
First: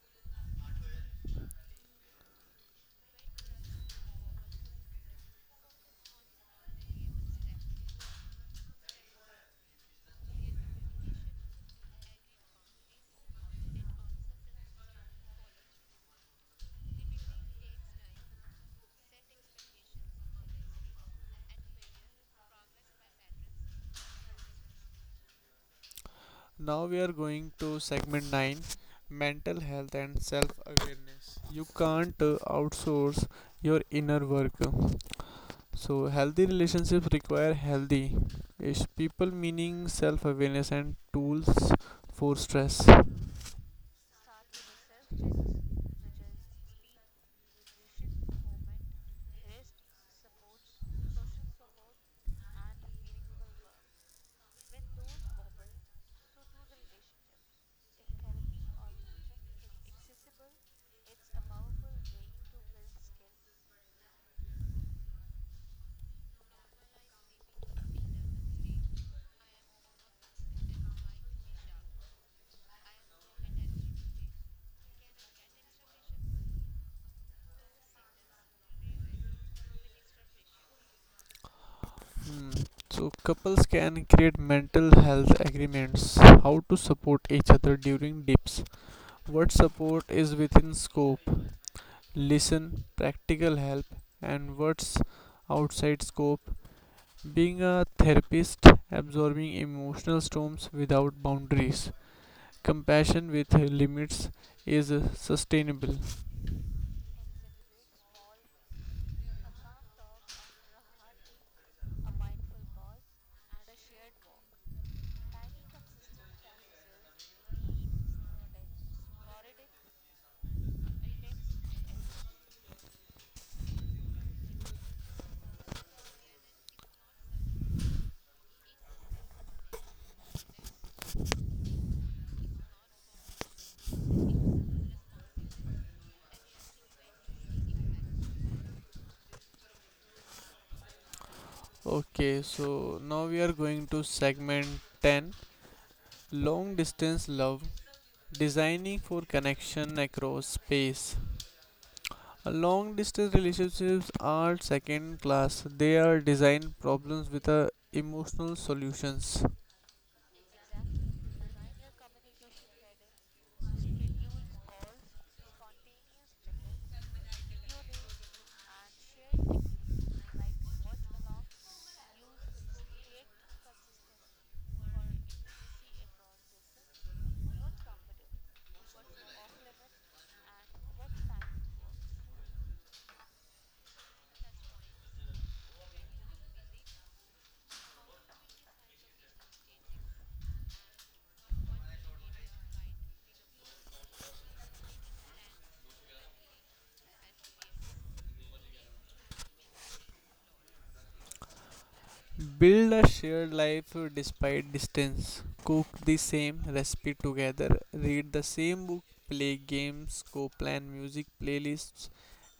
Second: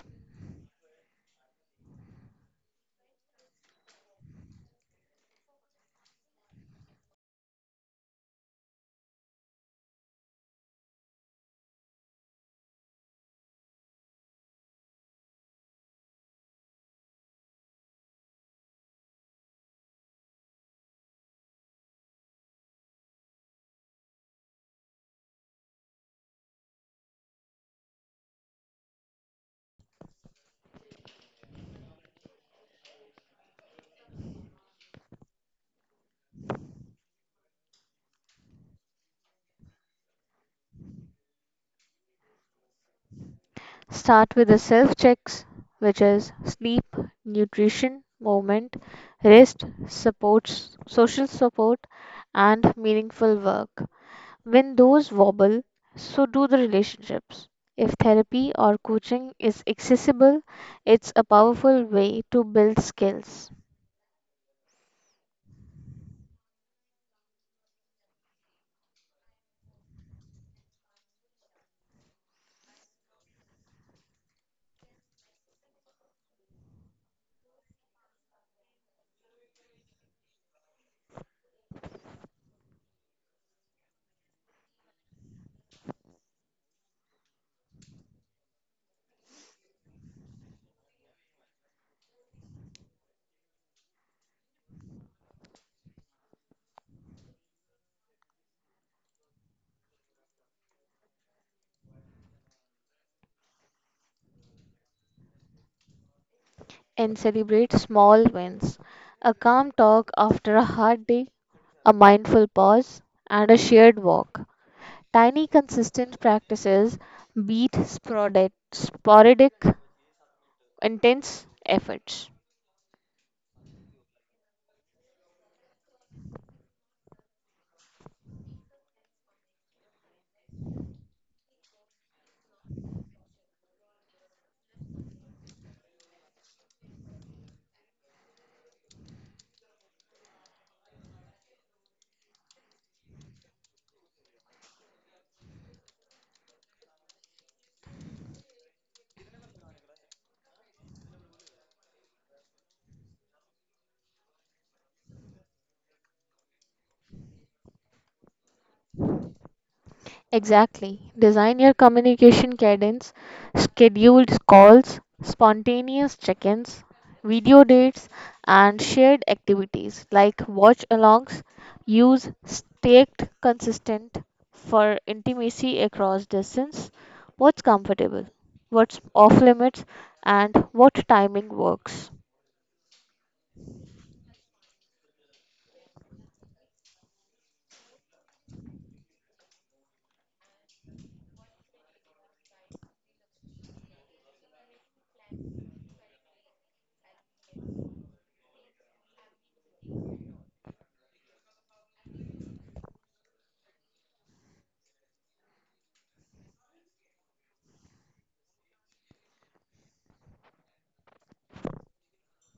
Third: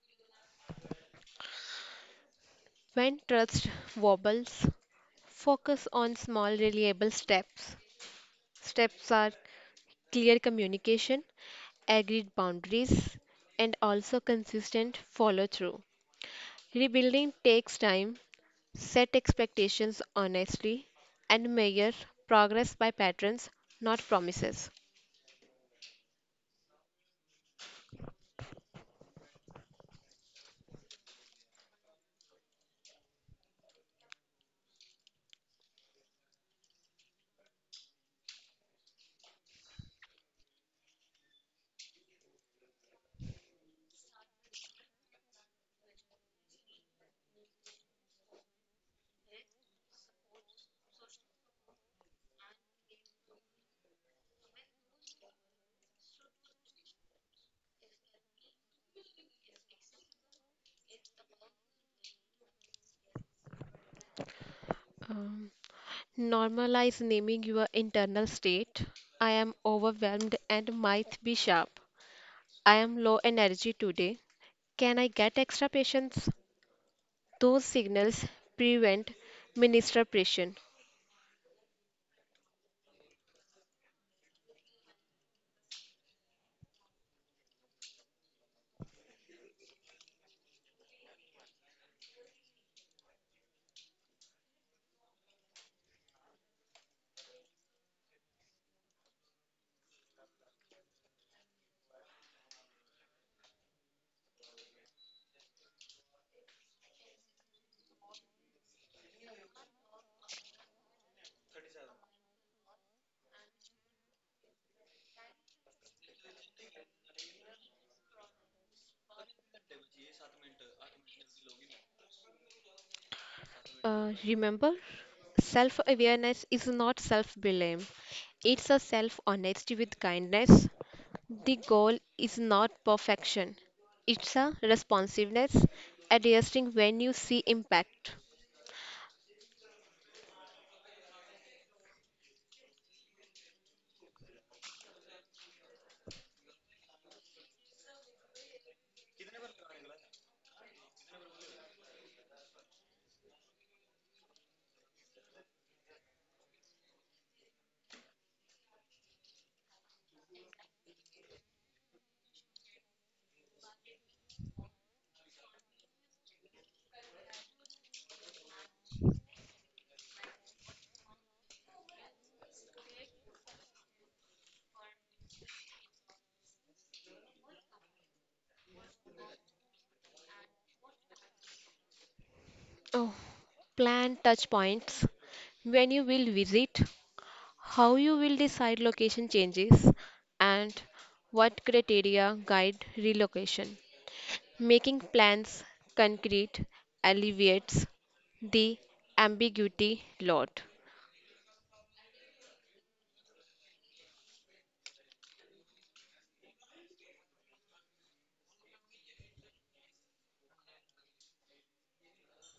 When trust wobbles, focus on small, reliable steps. Steps are clear communication, agreed boundaries, and also consistent follow through. Rebuilding takes time, set expectations honestly, and measure progress by patterns, not promises.
Now we are going to segment 9, mental health and self awareness. You can't outsource your inner work. So, healthy relationships require healthy yes, people, meaning self awareness and tools for stress.
Start with the self checks, which is sleep, nutrition, movement, rest, support, social support, and meaningful work. When those wobble, so do the relationships. If therapy or coaching is accessible, it's a powerful way to build skills.
Um, Normalize naming your internal state. I am overwhelmed and might be sharp. I am low energy today. Can I get extra patience? Those signals prevent ministration.
Mm, So couples can create mental health agreements, how to support each other during dips, what support is within scope, listen, practical help, and what's outside scope, being a therapist, absorbing emotional storms without boundaries, compassion with limits is sustainable.
And celebrate small wins. A calm talk after a hard day, a mindful pause, and a shared walk. Tiny, consistent practices beat sporadic, intense efforts.
Remember, self awareness is not self blame, it's a self honesty with kindness. The goal is not perfection, it's a responsiveness, adjusting when you see impact.
Okay, so now we are going to segment 10, long distance love. Designing for connection across space. Long distance relationships are second class. They are design problems with a emotional solutions.
Exactly. Design your communication cadence, scheduled calls, spontaneous check ins, video dates, and shared activities like watch alongs. Use staked consistent for intimacy across distance: what's comfortable, what's off limits, and what timing works.
Oh, plan touch points. When you will visit, how you will decide location changes, and what criteria guide relocation. Making plans concrete alleviates the ambiguity lot.
Build a shared life despite distance. Cook the same recipe together. Read the same book. Play games. Co plan music playlists.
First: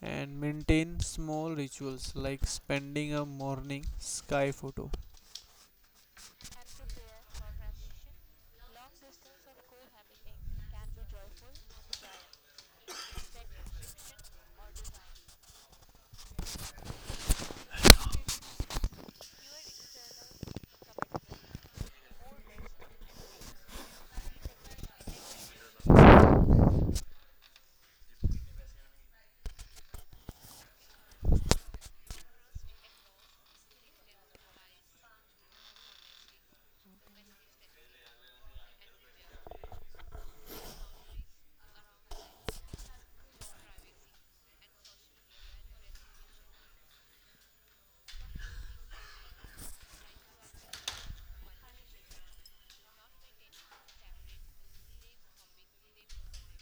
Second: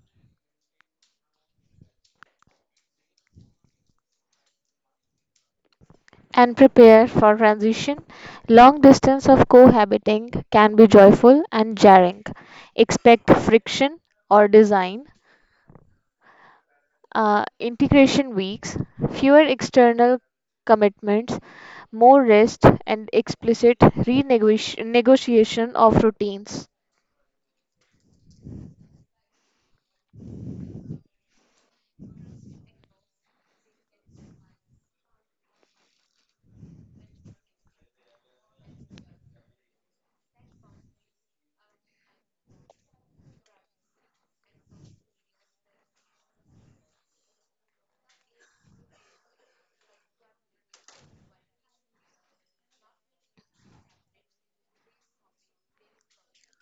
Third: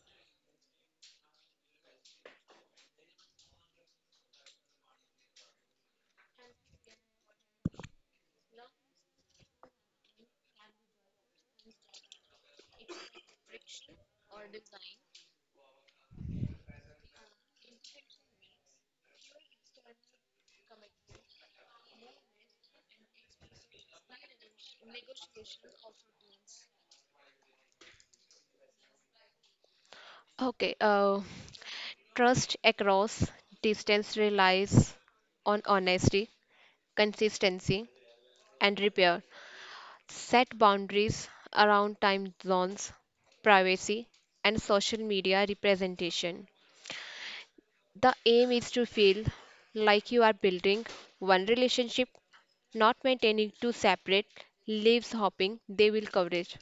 And maintain small rituals like spending a morning sky photo.
And prepare for transition. Long distance of cohabiting can be joyful and jarring. Expect friction or design, integration weeks, fewer external commitments, more rest, and explicit renegotiation of routines.
Okay, uh, trust across distance relies on honesty, consistency, and repair. Set boundaries around time zones, privacy, and social media representation. The aim is to feel like you are building one relationship, not maintaining two separate lives hoping they will coverage.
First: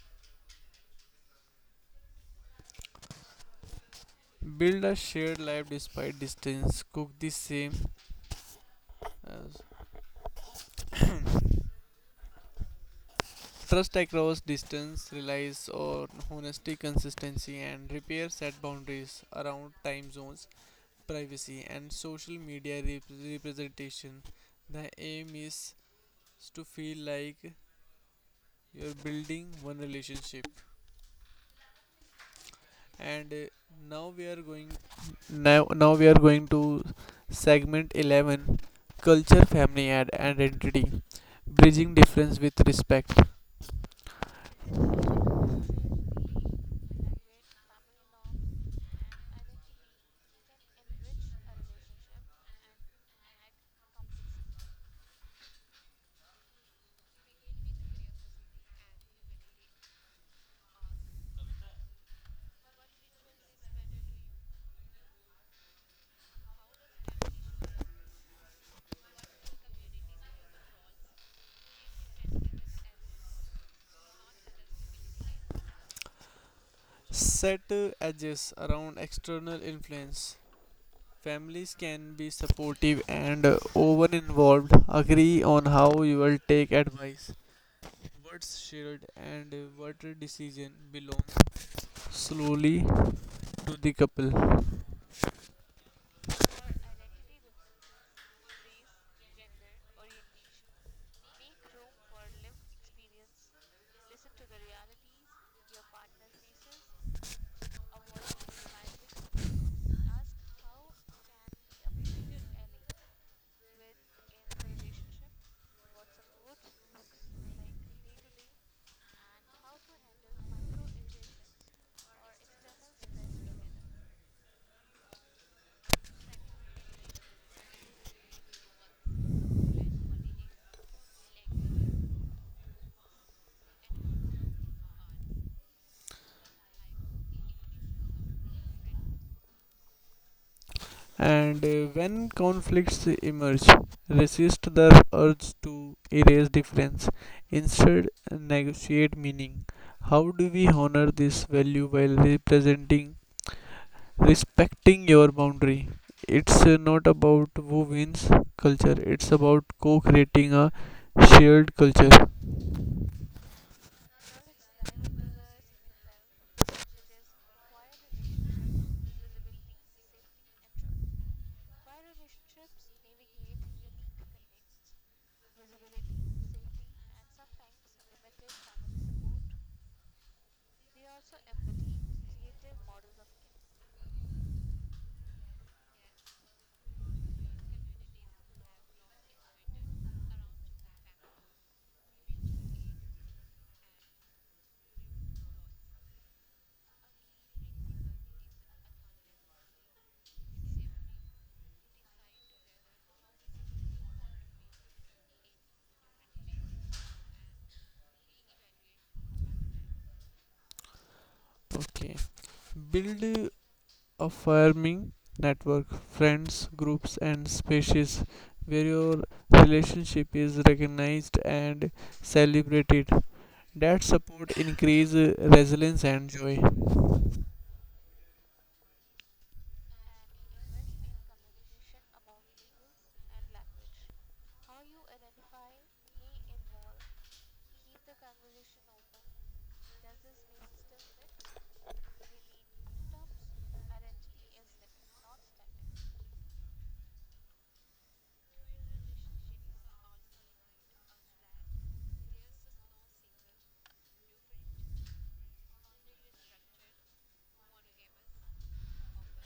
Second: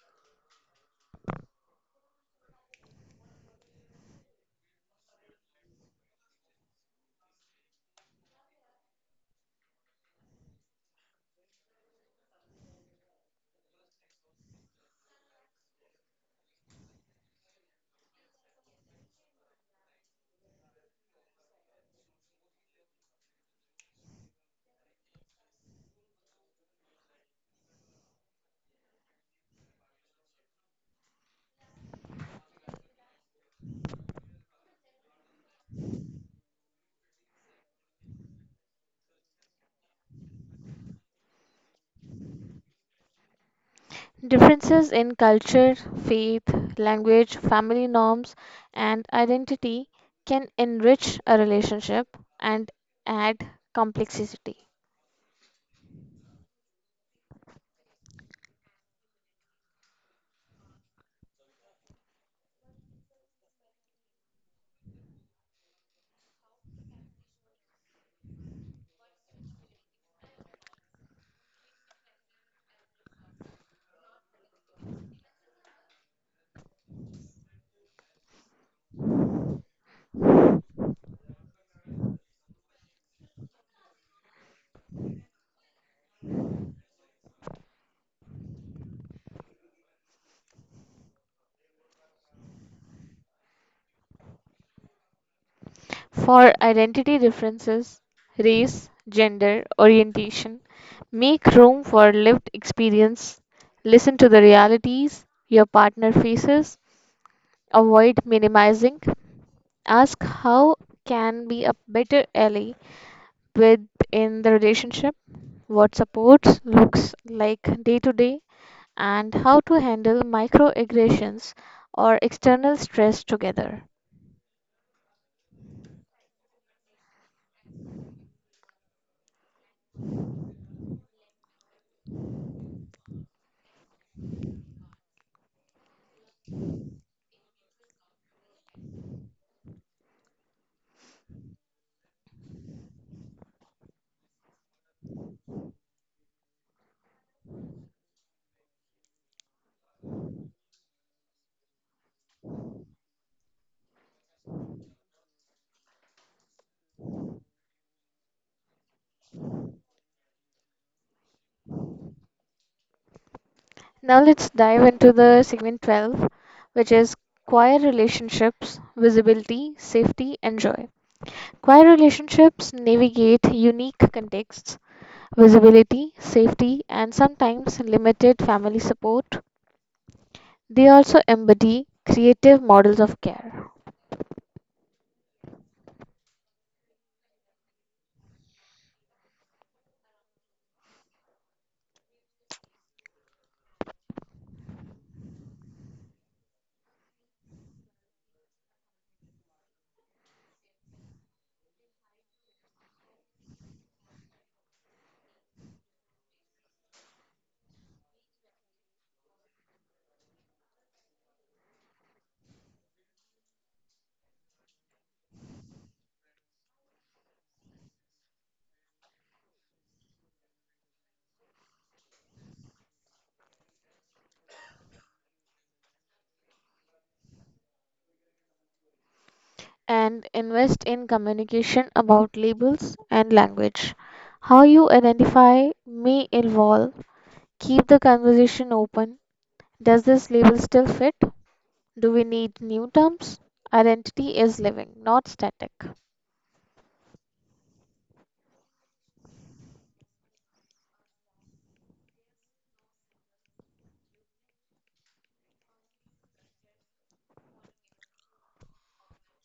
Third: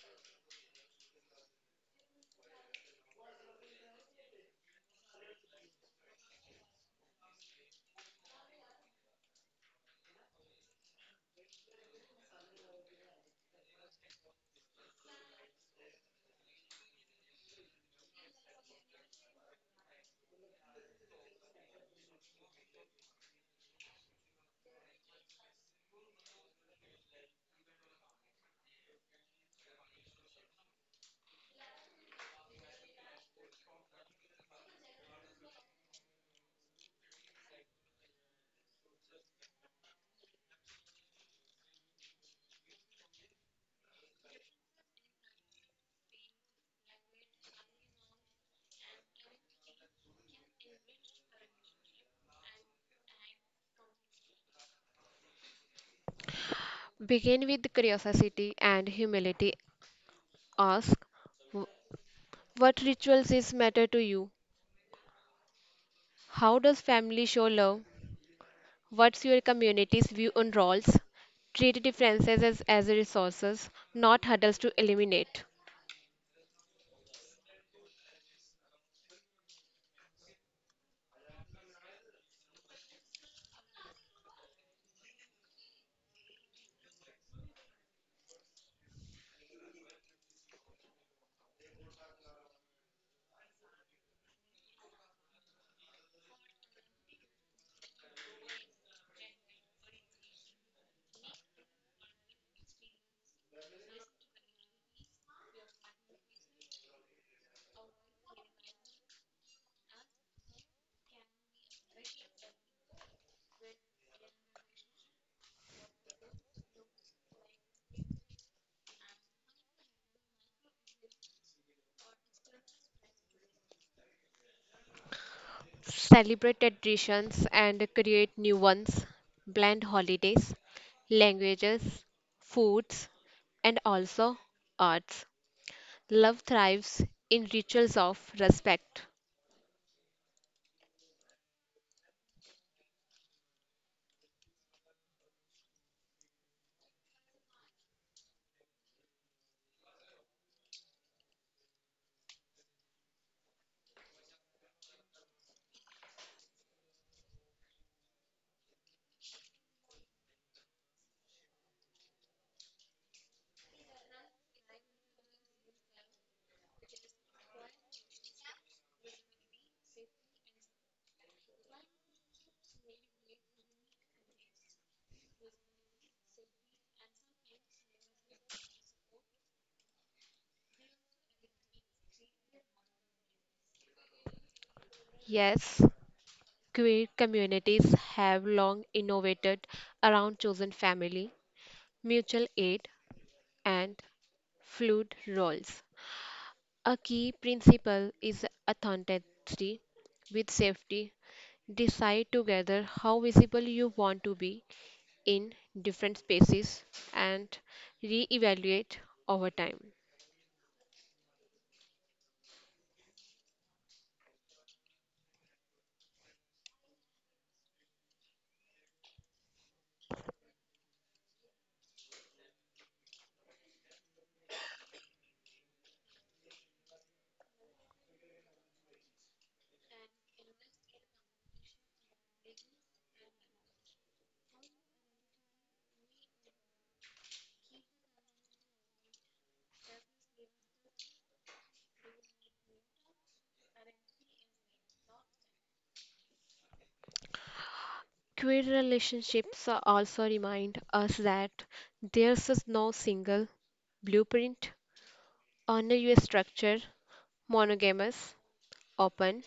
Build a shared life despite distance. Cook the same as Trust across distance relies on honesty, consistency, and repair set boundaries around time zones, privacy, and social media representation. The aim is to feel like you're building one relationship. And now we are going. Now, now we are going to segment 11, culture family and identity, bridging difference with respect.
Differences in culture, faith, language, family norms, and identity can enrich a relationship and add complexity.
Begin with curiosity and humility. Ask, "Wh- what rituals is matter to you? How does family show love? What's your community's view on roles? Treat differences as resources, not hurdles to eliminate.
Set edges around external influence. Families can be supportive and over involved. Agree on how you will take advice, what's shared, and what decision belongs slowly to the couple.
For identity differences, race, gender, orientation, make room for lived experience. Listen to the realities your partner faces. Avoid minimizing. Ask how can be a better ally within the relationship, what supports looks like day to day, and how to handle microaggressions or external stress together.
Celebrate traditions and create new ones. Blend holidays, languages, foods, and also arts. Love thrives in rituals of respect.
And When conflicts emerge, resist the urge to erase difference. Instead, negotiate meaning. How do we honor this value while representing respecting your boundary? It's not about who wins culture, it's about co-creating a shared culture.
Now let's dive into the segment 12, which is choir relationships, visibility, safety, and joy. Choir relationships navigate unique contexts: visibility, safety, and sometimes limited family support. They also embody creative models of care,
Yes, queer communities have long innovated around chosen family, mutual aid, and fluid roles. A key principle is authenticity with safety. Decide together how visible you want to be in different spaces and reevaluate over time.
Okay, build a farming network, friends groups and spaces where your relationship is recognized and celebrated. That support increase resilience and joy.
and invest in communication about labels and language. How you identify may evolve. Keep the conversation open. Does this label still fit? Do we need new terms? Identity is living, not static.
Queer relationships are also remind us that there's is no single blueprint on a US structure, monogamous, open,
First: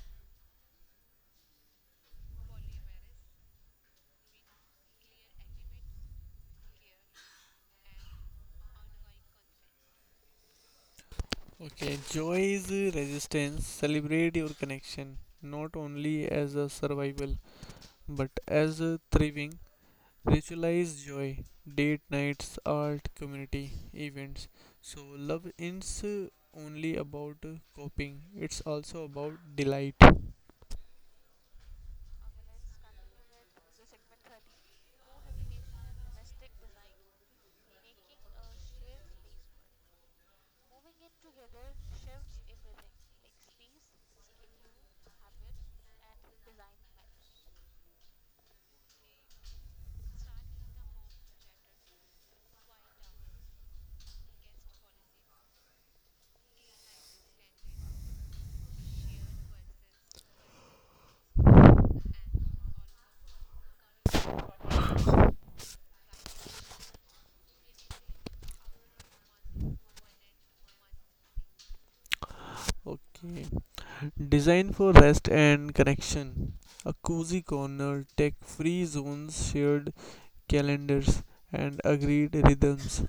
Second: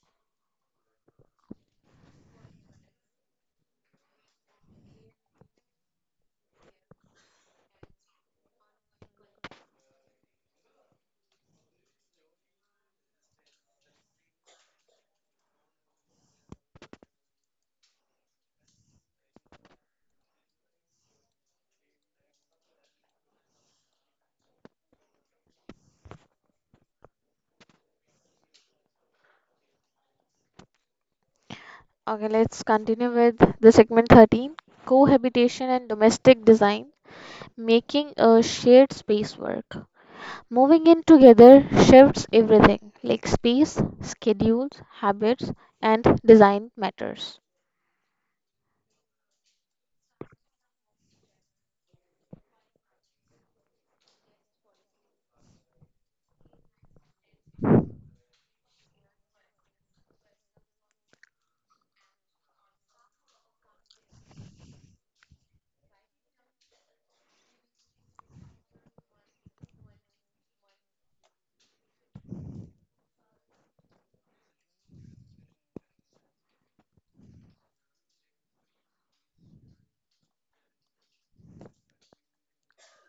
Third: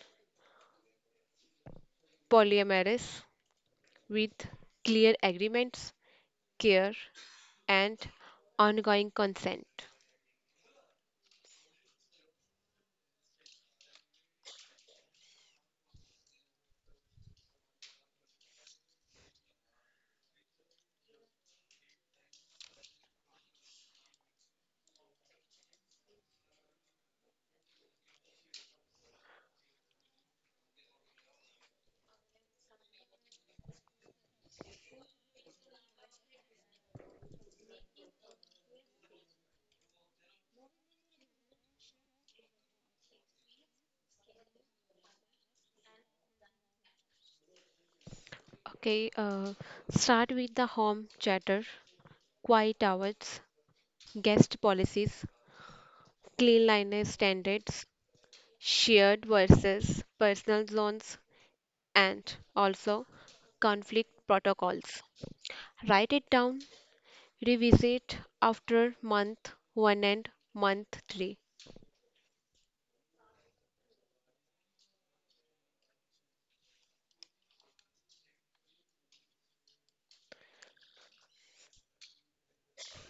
polyamorous, with clear agreements, care, and ongoing consent.
Okay, joy is resistance. Celebrate your connection not only as a survival, But as a thriving, ritualized joy, date nights, art, community, events. So love is only about coping, it's also about delight.
Okay, let's continue with the segment 13, cohabitation and domestic design, making a shared space work. Moving in together shifts everything like space, schedules, habits, and design matters.
Okay, uh, start with the home chatter, quiet hours, guest policies, cleanliness standards, shared versus personal zones, and also conflict protocols. Write it down, revisit after month 1 and month 3.
Okay. Designed for rest and connection. A cozy corner, tech free zones, shared calendars, and agreed rhythms.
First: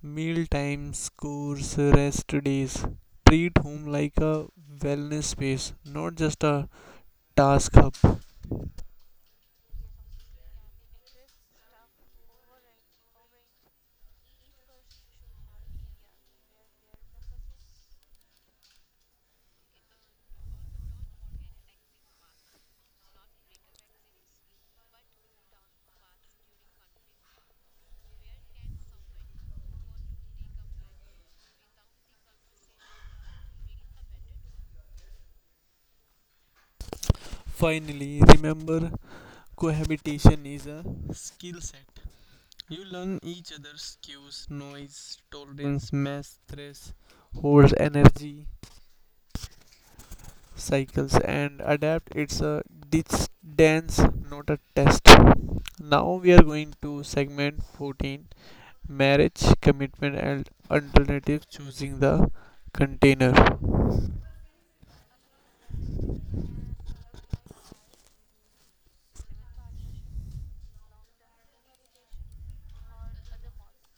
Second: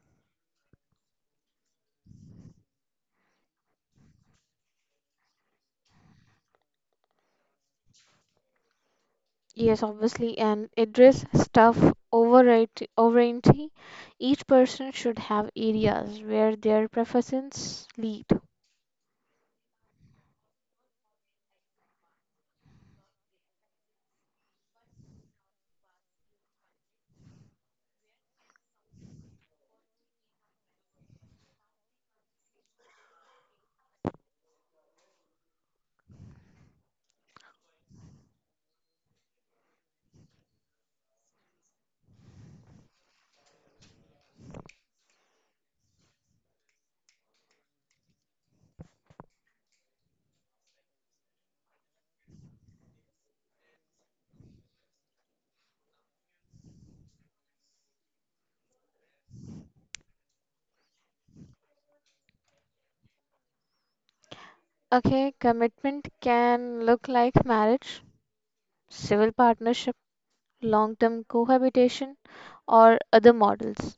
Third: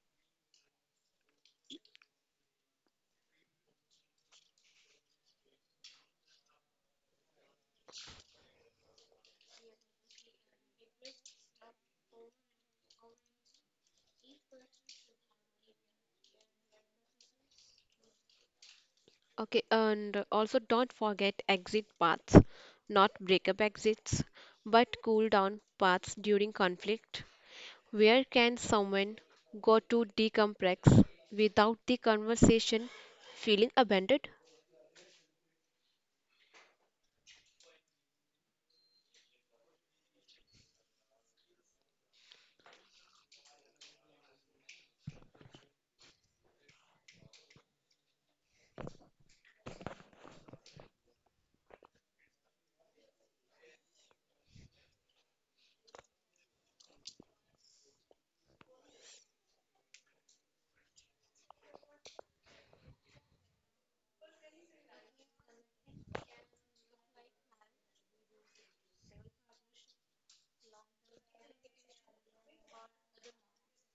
Meal times, course, rest days. Treat home like a wellness space, not just a task hub.
Yes, obviously, and address stuff overriding. Each person should have areas where their preferences lead.
Okay, and also don't forget exit paths, not breakup exits, but cool down paths during conflict. Where can someone go to decompress without the conversation feeling abandoned?
Finally, remember cohabitation is a skill set. You learn each other's cues, noise, tolerance, mass, stress, hold energy, cycles, and adapt. It's a ditch dance, not a test. Now we are going to segment 14, marriage, commitment, and alternative choosing the container.
Okay, commitment can look like marriage, civil partnership, long term cohabitation, or other models.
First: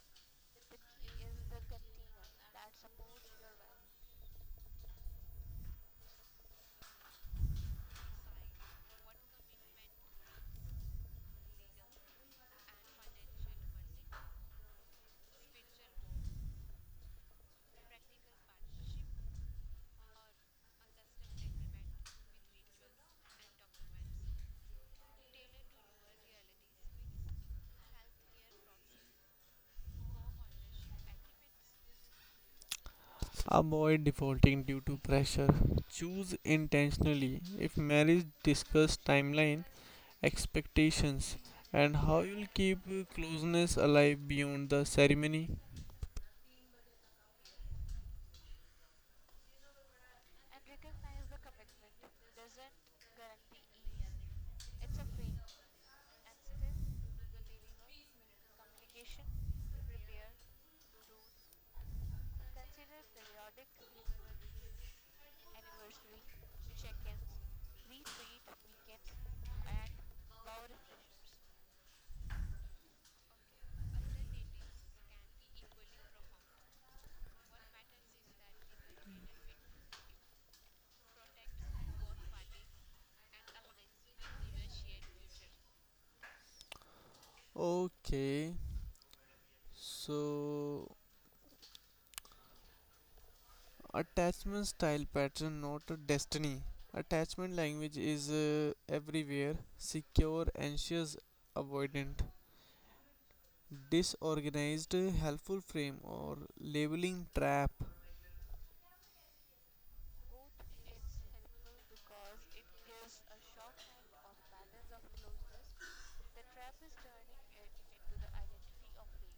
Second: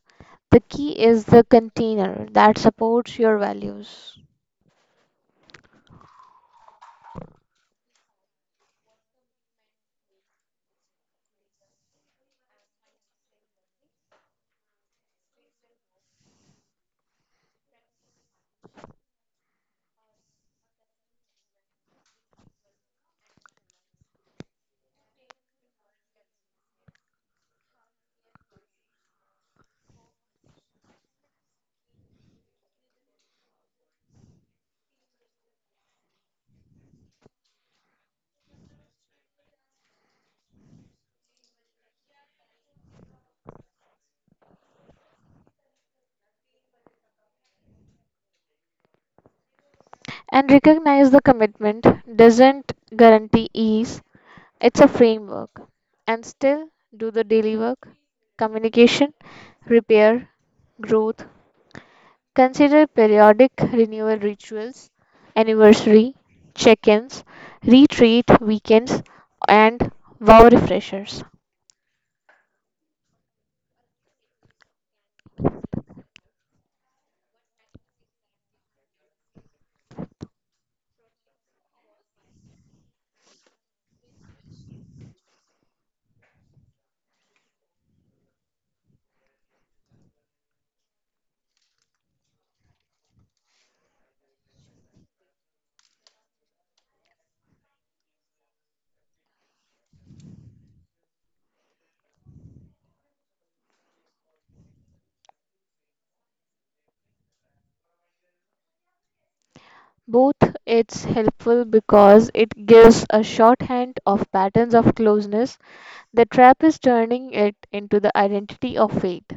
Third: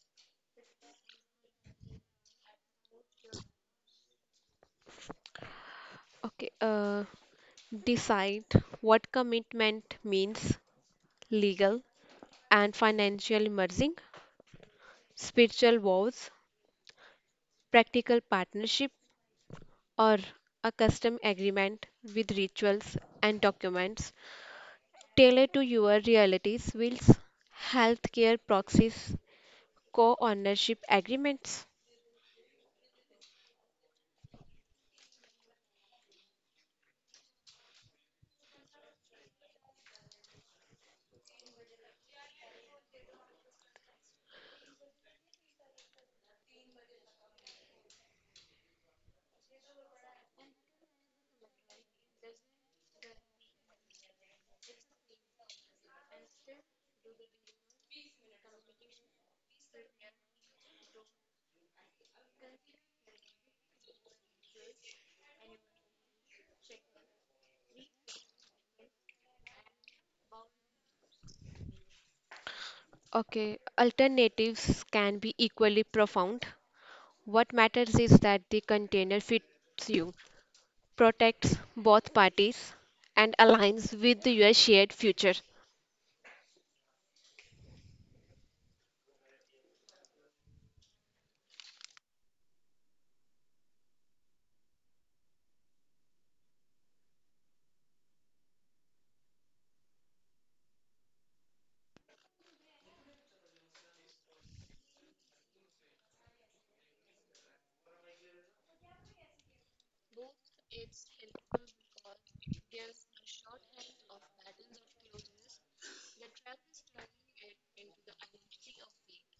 The key is the container that supports your values.
Okay, uh, decide what commitment means legal and financial merging, spiritual vows, practical partnership, or a custom agreement with rituals and documents tailored to your realities, wills, healthcare proxies, co ownership agreements.
Avoid defaulting due to pressure. Choose intentionally. If marriage discuss timeline, expectations, and how you'll keep closeness alive beyond the ceremony.
And recognize the commitment doesn't guarantee ease, it's a framework. And still do the daily work: communication, repair, growth. Consider periodic renewal rituals, anniversary, check ins, retreat weekends, and wow refreshers.
Okay, alternatives can be equally profound. What matters is that the container fits you, protects both parties, and aligns with your shared future.
Okay, so attachment style pattern, not a destiny. Attachment language is everywhere secure, anxious, avoidant, disorganized, helpful frame, or labeling trap.
Both: it's helpful because it gives a shorthand of patterns of closeness. The trap is turning it into the identity of fate.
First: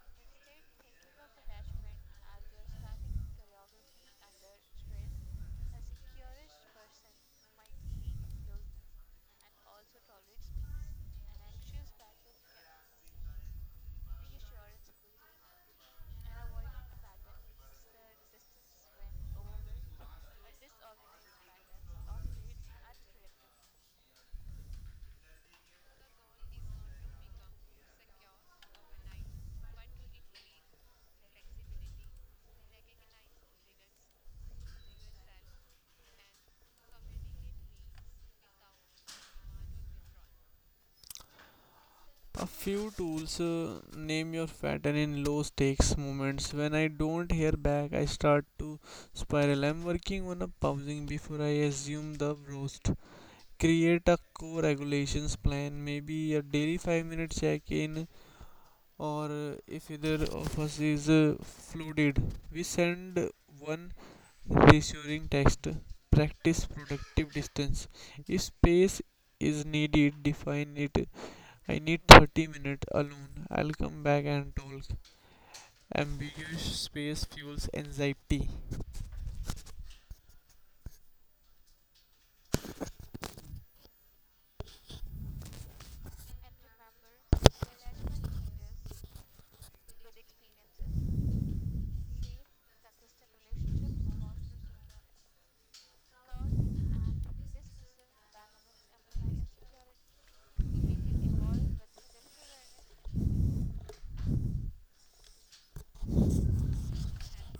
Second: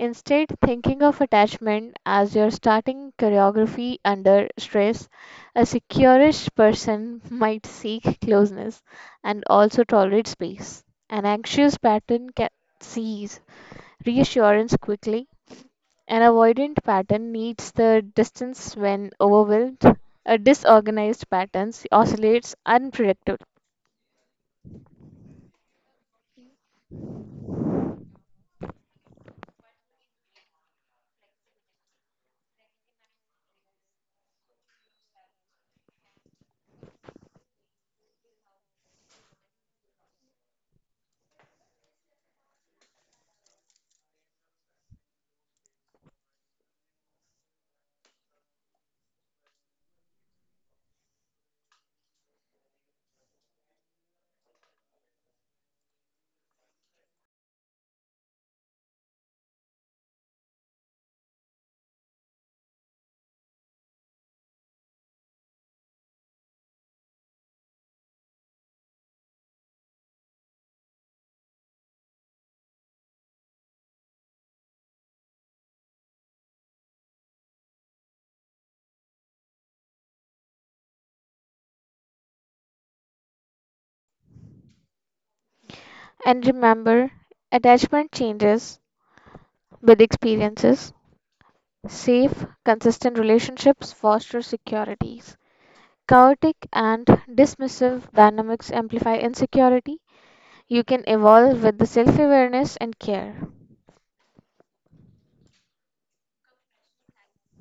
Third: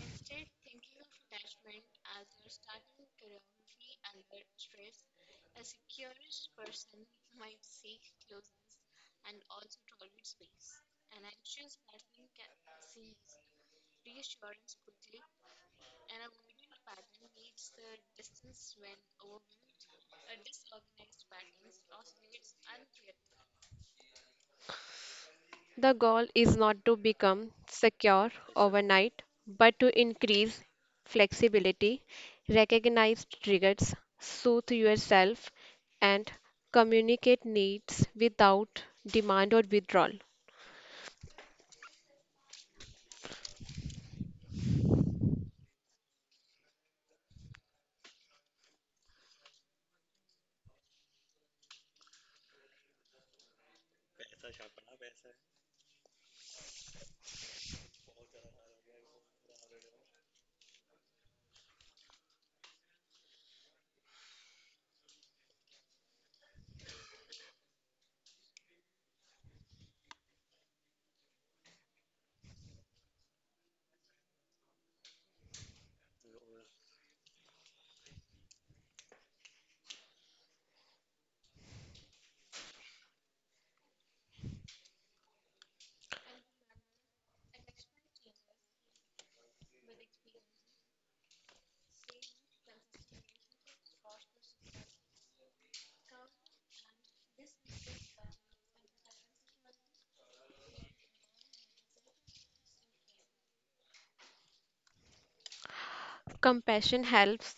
Instead, thinking of attachment as your starting choreography under stress, a securish person might seek closeness and also tolerate space. An anxious pattern sees reassurance quickly. An avoidant pattern needs the distance when overwhelmed. A disorganized pattern oscillates unpredictably.
The goal is not to become secure overnight, but to increase flexibility, recognize triggers, soothe yourself, and communicate needs without demand or withdrawal.
A few tools name your pattern in low stakes moments. When I don't hear back, I start to spiral. I'm working on a pausing before I assume the roast. Create a core regulations plan, maybe a daily 5-minute check in, or if either of us is flooded, we send one reassuring text. Practice productive distance. If space is needed, define it. I need 30 minutes alone. I'll come back and talk. Ambiguous space fuels anxiety.
And remember, attachment changes with experiences. Safe, consistent relationships foster securities. Chaotic and dismissive dynamics amplify insecurity. You can evolve with the self awareness and care.
Compassion helps.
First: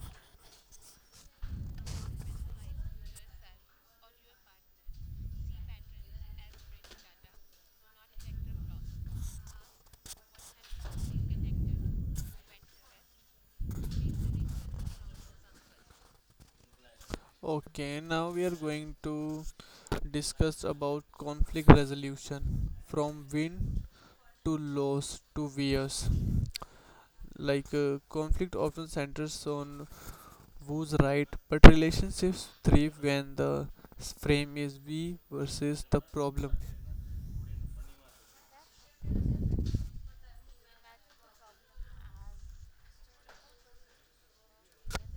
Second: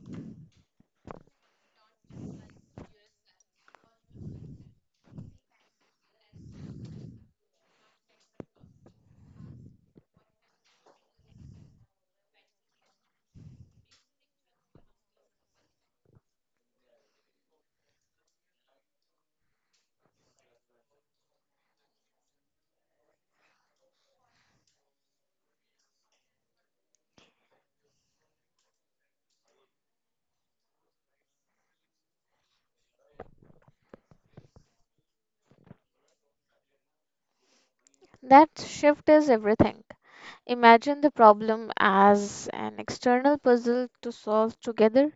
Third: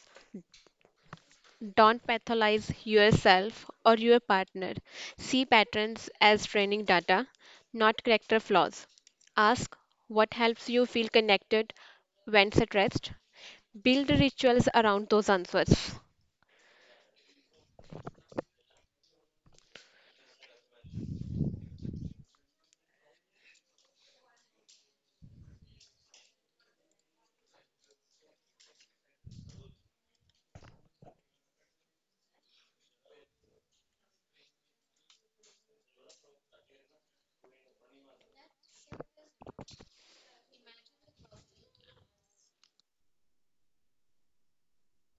Don't pathologize yourself or your partner. See patterns as training data, not character flaws. Ask what helps you feel connected when stressed. Build rituals around those answers.
Okay, now we are going to discuss about conflict resolution from win to loss to VS. Like conflict often centers on who's right, but relationships thrive when the frame is we versus the problem.
That shift is everything. Imagine the problem as an external puzzle to solve together.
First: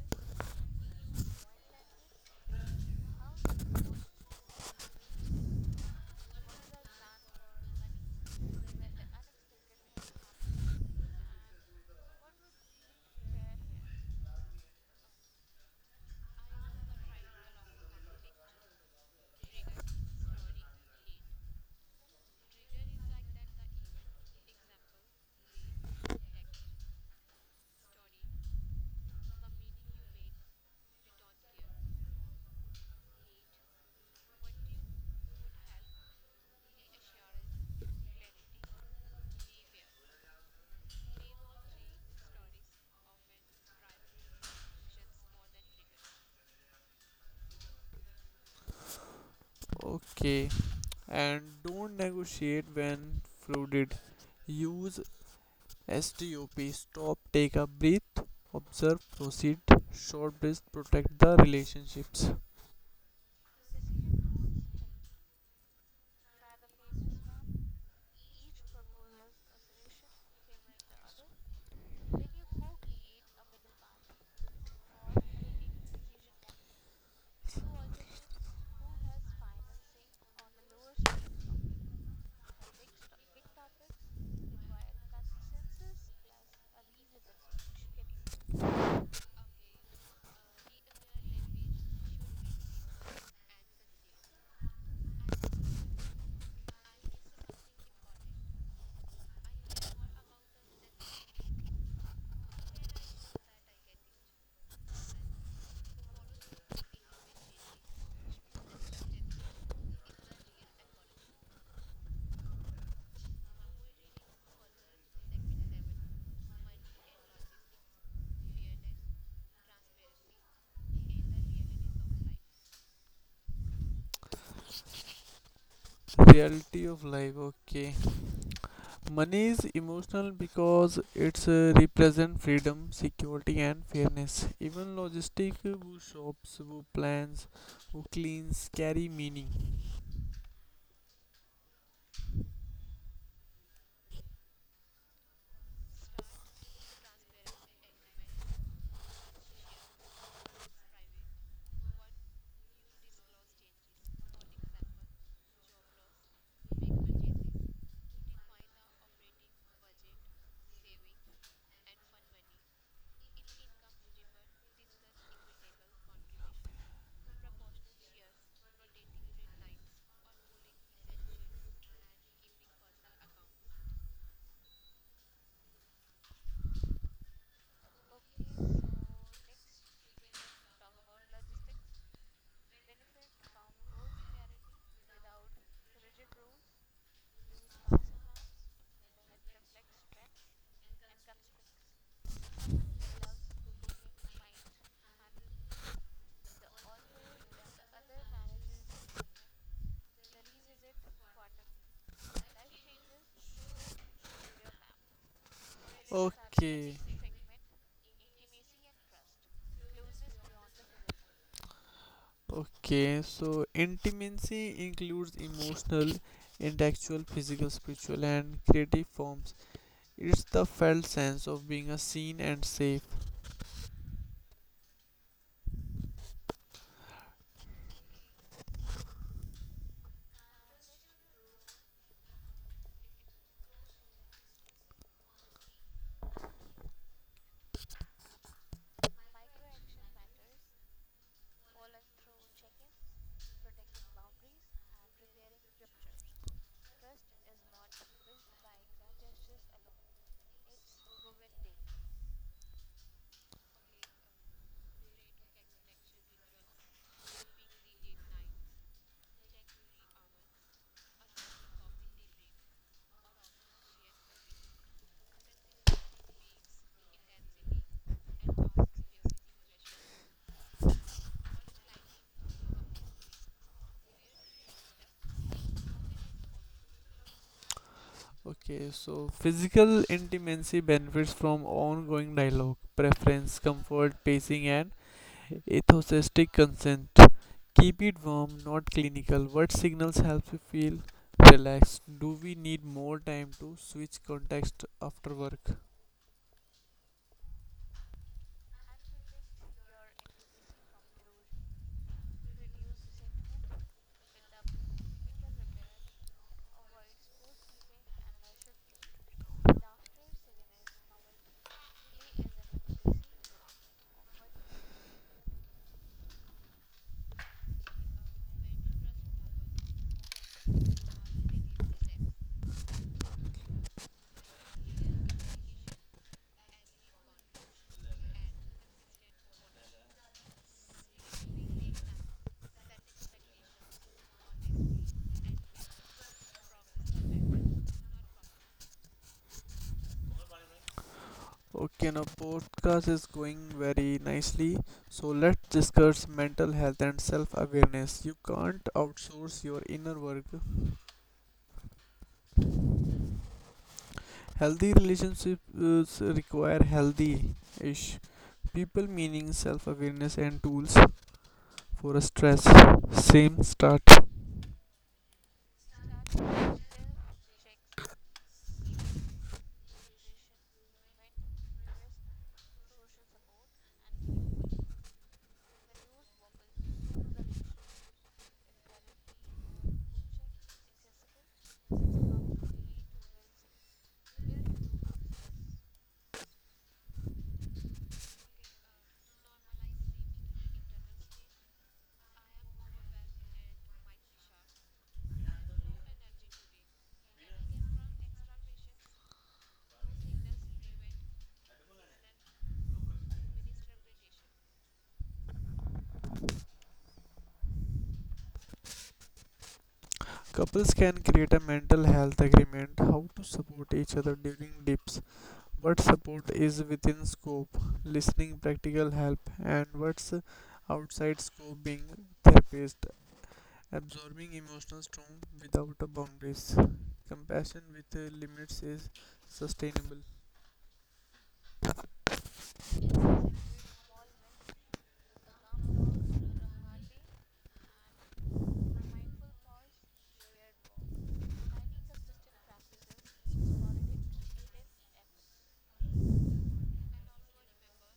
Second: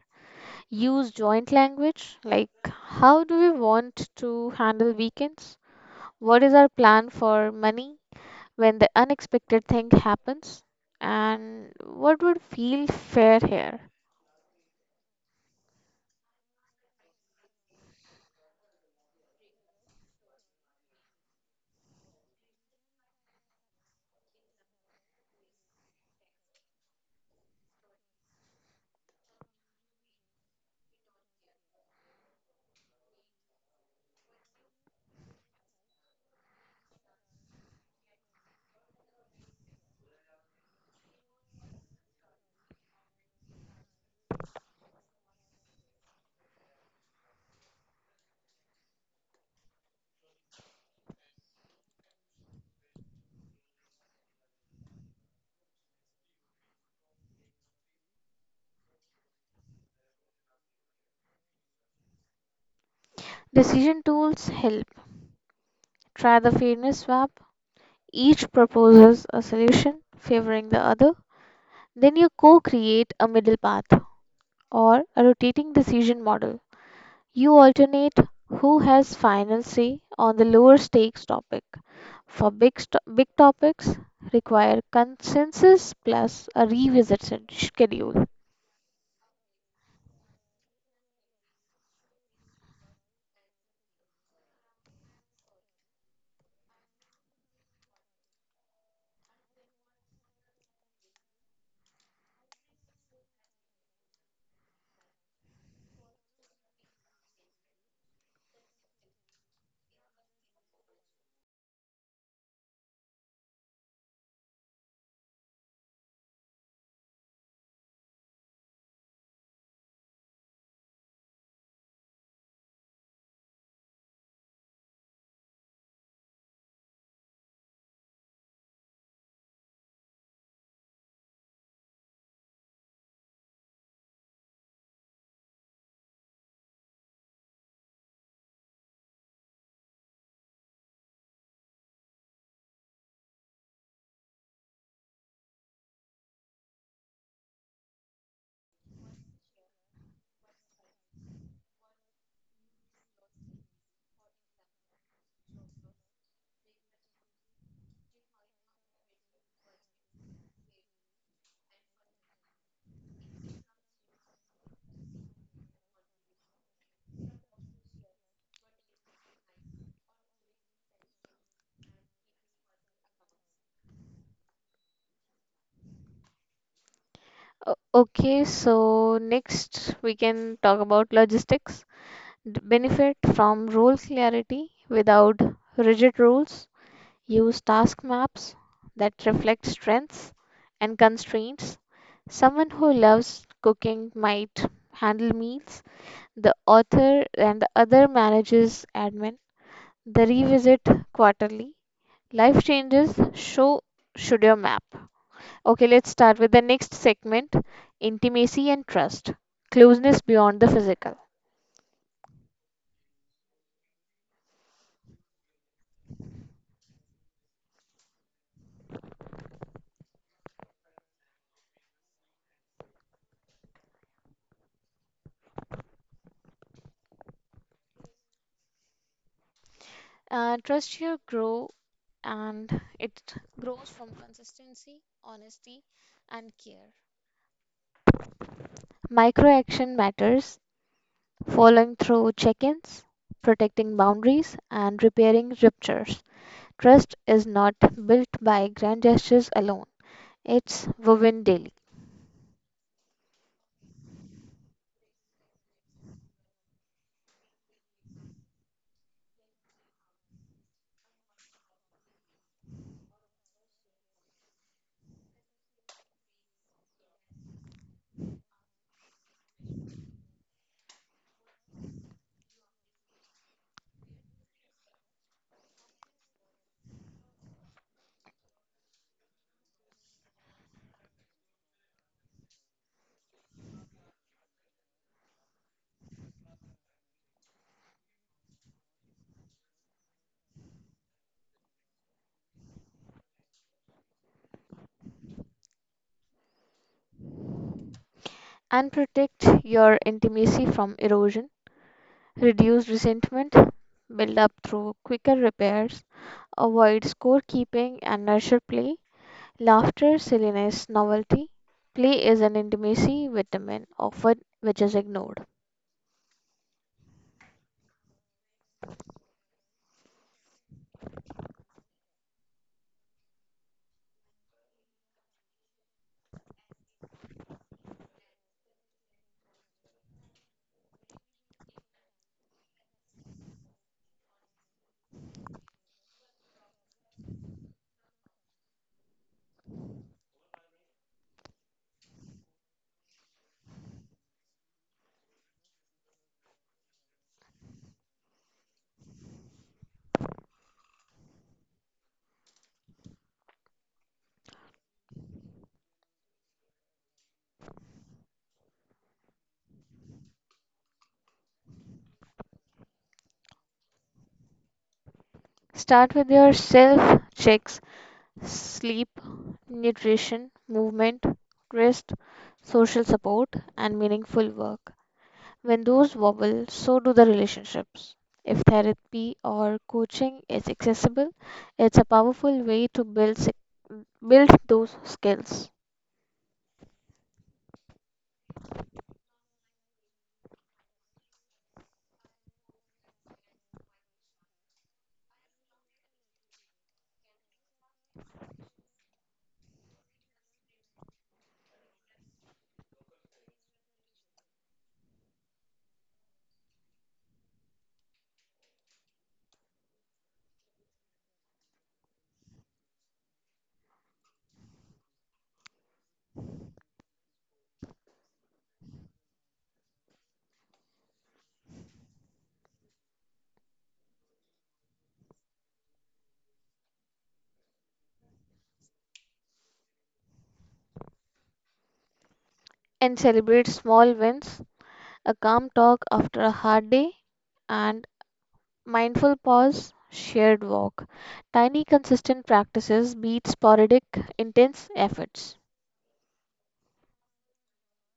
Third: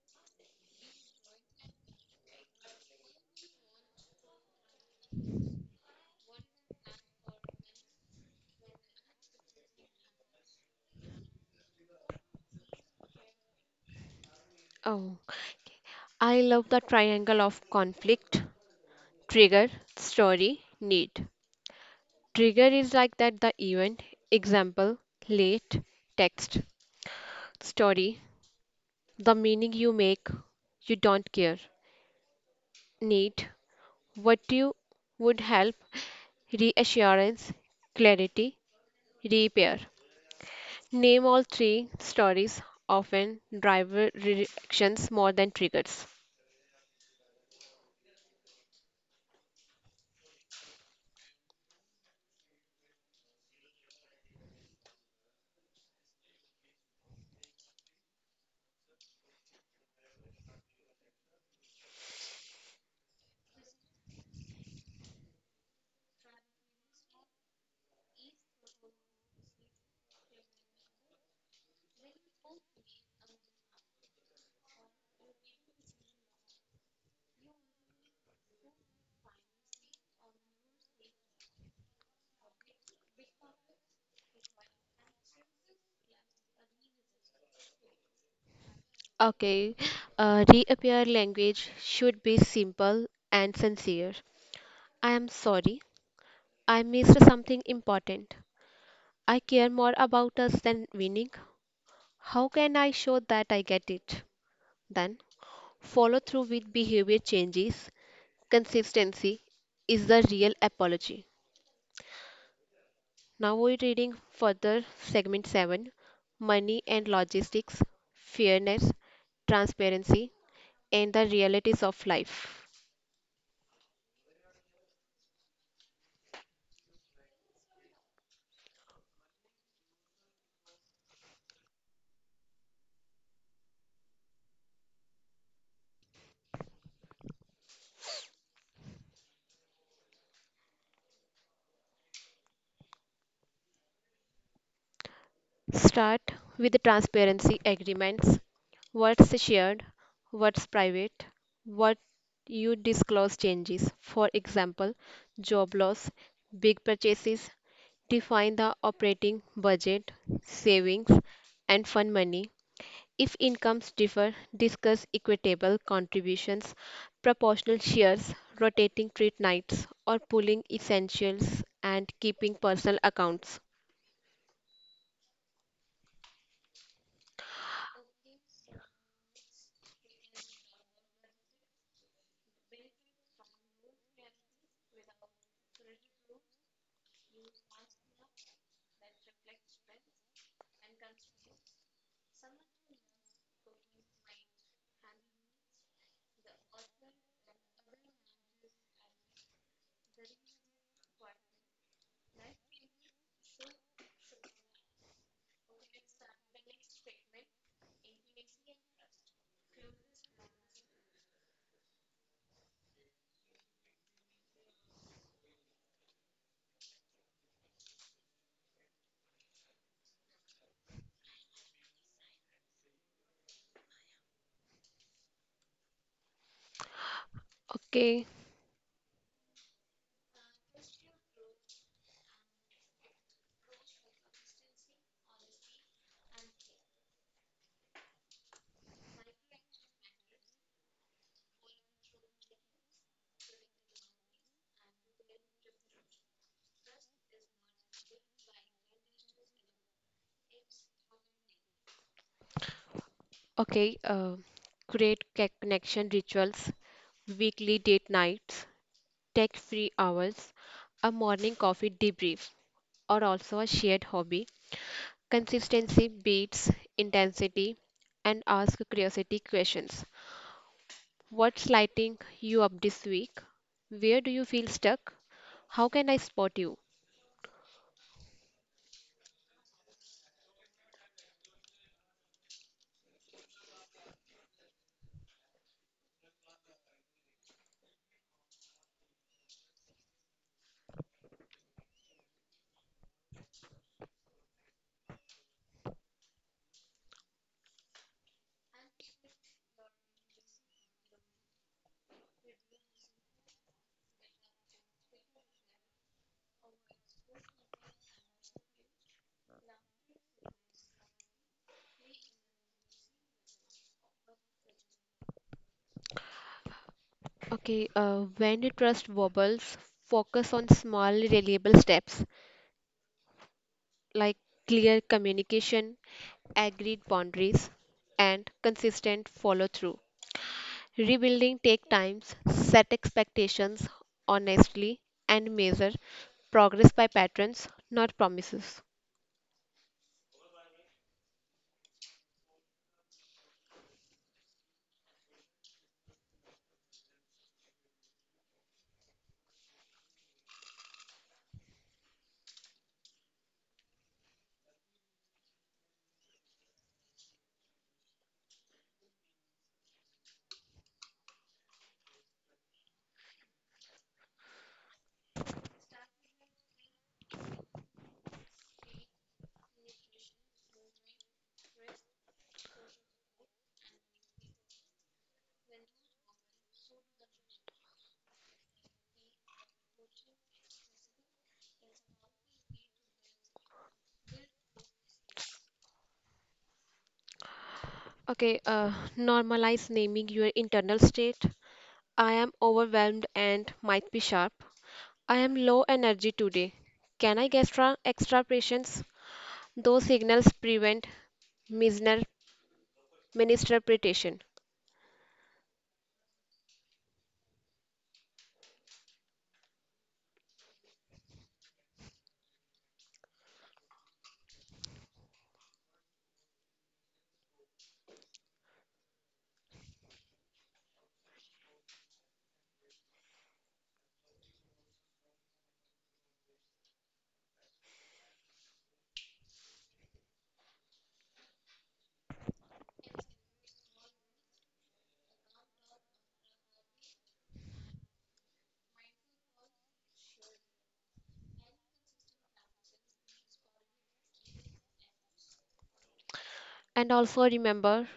Use joint language like how do we want to handle weekends? What is our plan for money when the unexpected thing happens? And what would feel fair here?
Oh, okay. I love the triangle of conflict, trigger, story, need. Trigger is like that the event, example, late, text, story, the meaning you make, you don't care. Need, what you would help reassurance, clarity, repair. Name all three stories, often driver reactions more than triggers.
Okay, and don't negotiate when flooded. Use STUP, stop, take a breath, observe, proceed. Short breath, protect the relationships.
Decision tools help. Try the fairness swap. Each proposes a solution favoring the other. Then you co create a middle path or a rotating decision model. You alternate who has final say on the lower stakes topic. For big topics, require consensus plus a schedule.
Okay, reappear language should be simple and sincere. I am sorry. I missed something important. I care more about us than winning. How can I show that I get it? Then follow through with behavior changes. Consistency is the real apology. Now we're reading further segment 7, Money and Logistics, Fairness, Transparency, and the Realities of Life.
Reality of life, okay. Money is emotional because it's represent freedom, security, and fairness. Even logistic, who shops, who plans, who cleans, carry meaning.
Start with the transparency agreements, what's shared, what's private, what you disclose changes. For example, job loss, big purchases, define the operating budget, savings, and fund money. If incomes differ, discuss equitable contributions, proportional shares, rotating treat nights, or pooling essentials and keeping personal accounts.
Okay, so next we can talk about logistics. Benefit from rule clarity without rigid rules. Use task maps that reflect strengths and constraints. Someone who loves cooking might handle meals. The author and the other manages admin. The revisit quarterly. Life changes show should your map. Okay, let's start with the next
Okay,
segment, intimacy and trust, closeness beyond the physical.
okay. So intimacy includes emotional, intellectual, physical, spiritual, and creative forms. It's the felt sense of being a seen and safe.
Okay,
Trust here and it grows from consistency, honesty, and care. Micro action matters, following through check ins, protecting boundaries, and repairing ruptures. Trust is not built by grand gestures alone, it's woven daily.
okay, uh, create connection rituals, weekly date nights, tech free hours, a morning coffee debrief, or also a shared hobby. Consistency beats intensity and ask curiosity questions. What's lighting you up this week? Where do you feel stuck? How can I spot you?
Okay, so physical intimacy benefits from ongoing dialogue, preference, comfort, pacing, and enthusiastic consent. Keep it warm, not clinical. What signals help you feel relaxed? Do we need more time to switch context after work?
And protect your intimacy from erosion, reduce resentment, build up through quicker repairs, avoid scorekeeping and nurture play, laughter, silliness, novelty. Play is an intimacy vitamin often which is ignored.
Okay, when you trust wobbles, focus on small, reliable steps like clear communication, agreed boundaries, and consistent follow through. Rebuilding take times, set expectations honestly, and measure progress by patterns, not promises.
Okay, now podcast is going very nicely. So let's discuss mental health and self awareness. You can't outsource your inner work. Healthy relationships require healthy ish people, meaning self awareness and tools for stress. Same start.
Start with your self checks: sleep, nutrition, movement, rest, social support, and meaningful work. When those wobble, so do the relationships. If therapy or coaching is accessible, it's a powerful way to build sec- build those skills,
Okay, normalize naming your internal state. I am overwhelmed and might be sharp. I am low energy today. Can I get extra patience? Those signals prevent misner- misinterpretation.
Couples can create a mental health agreement, how to support each other during dips, what support is within scope, listening, practical help, and what's outside scope, being therapist, absorbing emotional storm without a boundaries. Compassion with limits is sustainable.
and celebrate small wins, a calm talk after a hard day, and mindful pause, shared walk. Tiny consistent practices beat sporadic intense efforts.
And also remember,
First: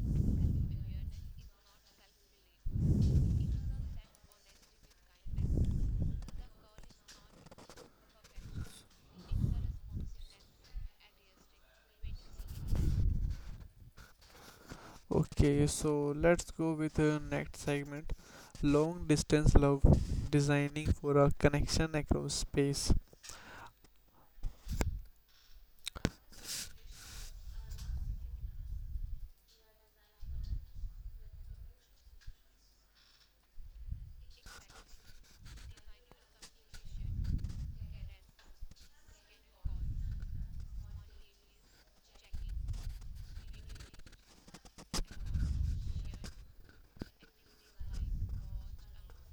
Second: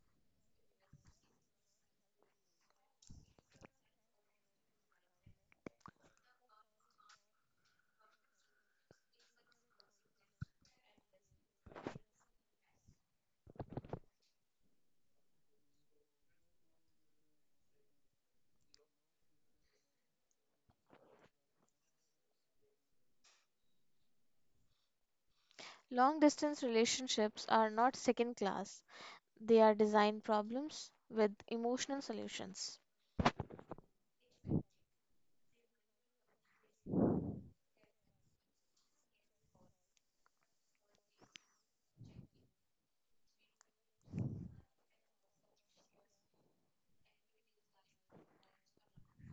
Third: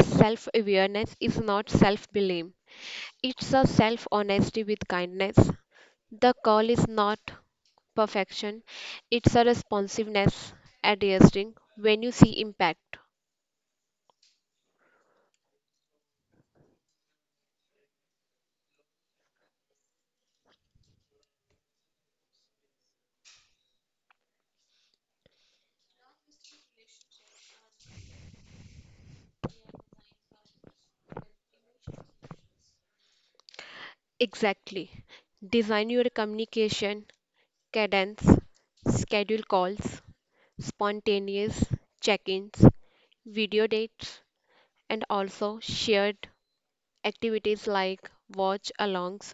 self awareness is not self blame, it's a self honesty with kindness. The call is not perfection, it's a responsiveness adjusting when you see impact.
Okay, so let's go with the next segment, long distance love, designing for a connection across space.
Long distance relationships are not second class. They are design problems with emotional solutions.
Exactly. Design your communication cadence, schedule calls, spontaneous check ins, video dates, and also shared activities like watch alongs.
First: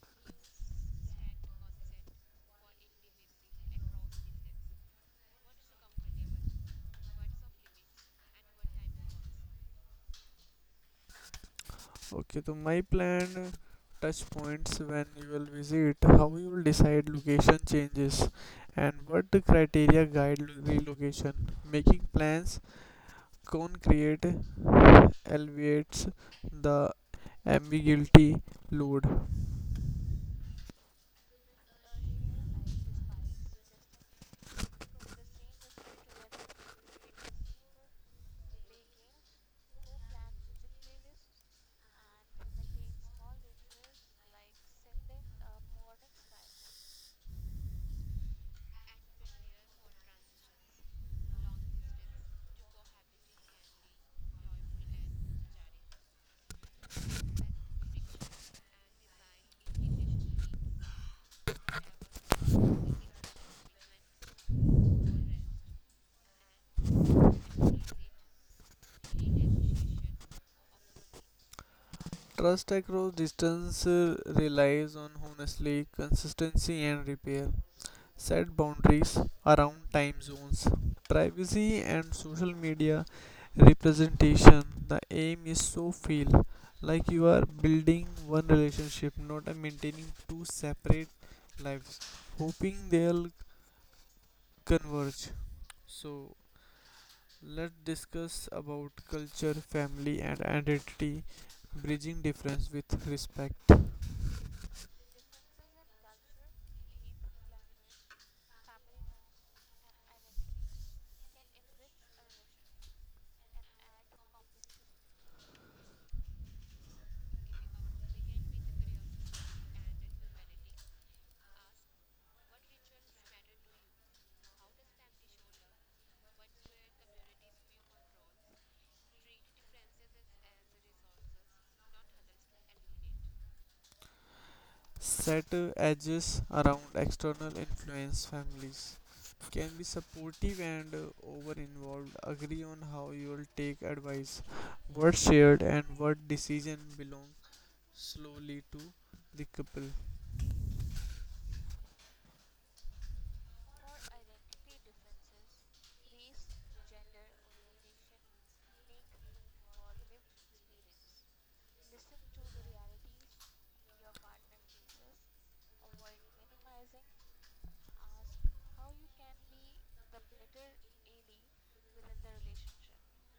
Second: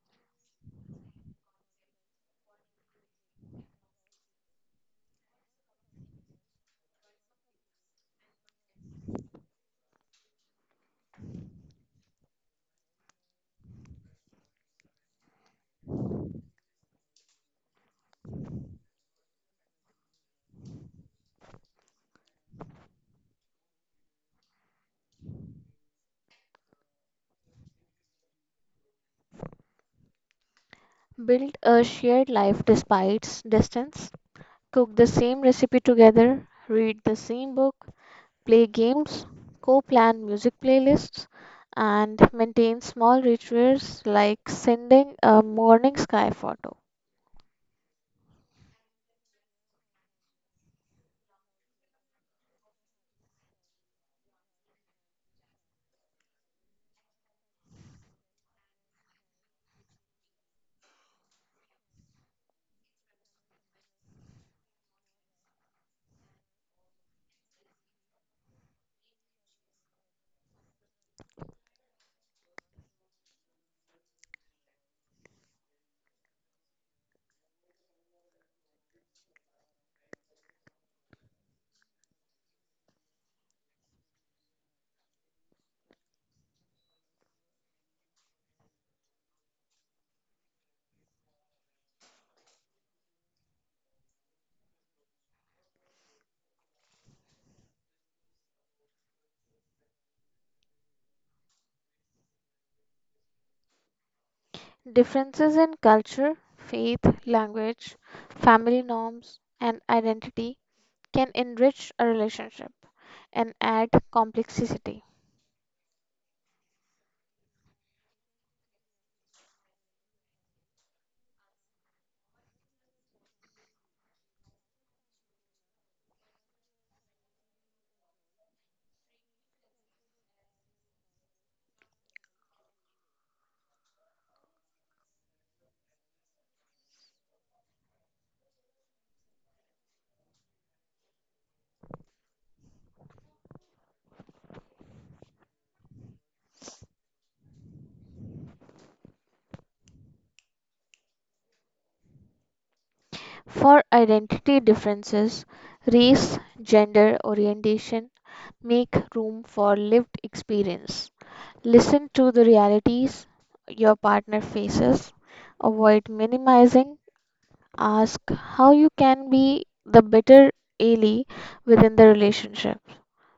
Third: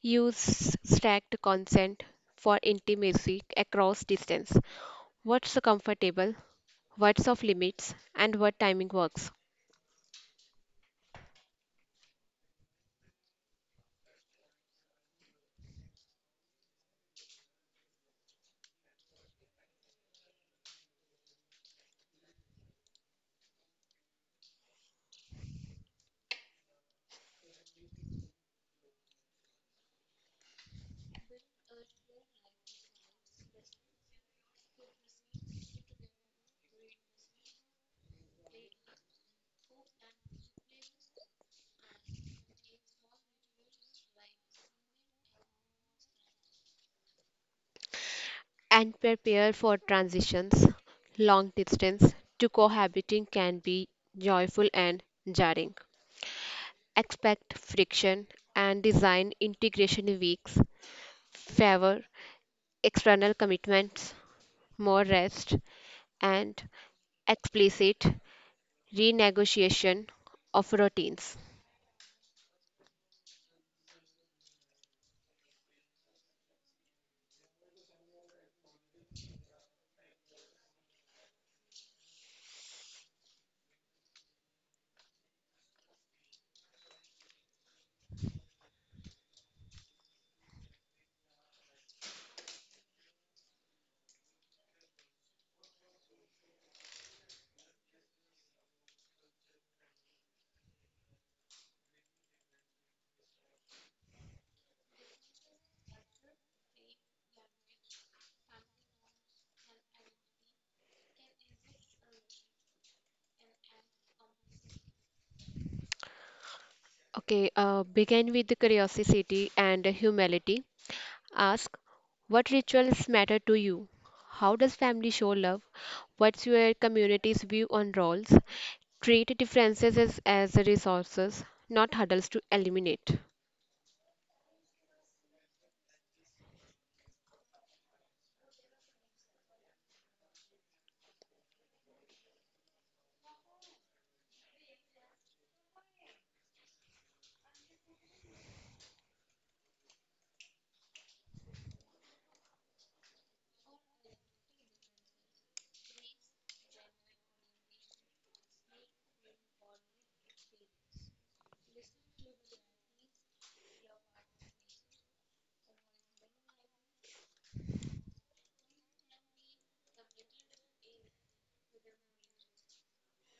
Use stacked consent for intimacy across distance. What's comfortable, what's of limits, and what timing works.
Okay, so my plan touch points when you will visit, how you will decide location changes, and what the criteria guide relocation. Making plans concrete alleviates the ambiguity load.
Build a shared life despite distance. Cook the same recipe together. Read the same book. Play games. Co plan music playlists. And maintain small rituals like sending a morning sky photo.
And prepare for transitions. Long distance to cohabiting can be joyful and jarring. Expect friction and design integration weeks, favor external commitments, more rest, and explicit renegotiation of routines.
Trust across distance relies on honestly consistency and repair. Set boundaries around time zones, privacy, and social media representation. The aim is so feel like you are building one relationship, not a maintaining two separate lives, hoping they'll converge. So let's discuss about culture, family, and identity, bridging difference with respect.
Differences in culture, faith, language, family norms, and identity can enrich a relationship and add complexity.
Okay, begin with curiosity and humility. Ask what rituals matter to you? How does family show love? What's your community's view on roles? Treat differences as resources, not hurdles to eliminate.
Set edges around external influence. Families can be supportive and over involved. Agree on how you'll take advice, what's shared, and what decision belong slowly to the couple.
For identity differences, race, gender, orientation, make room for lived experience. Listen to the realities your partner faces, avoid minimizing, ask how you can be the better ally within the relationship,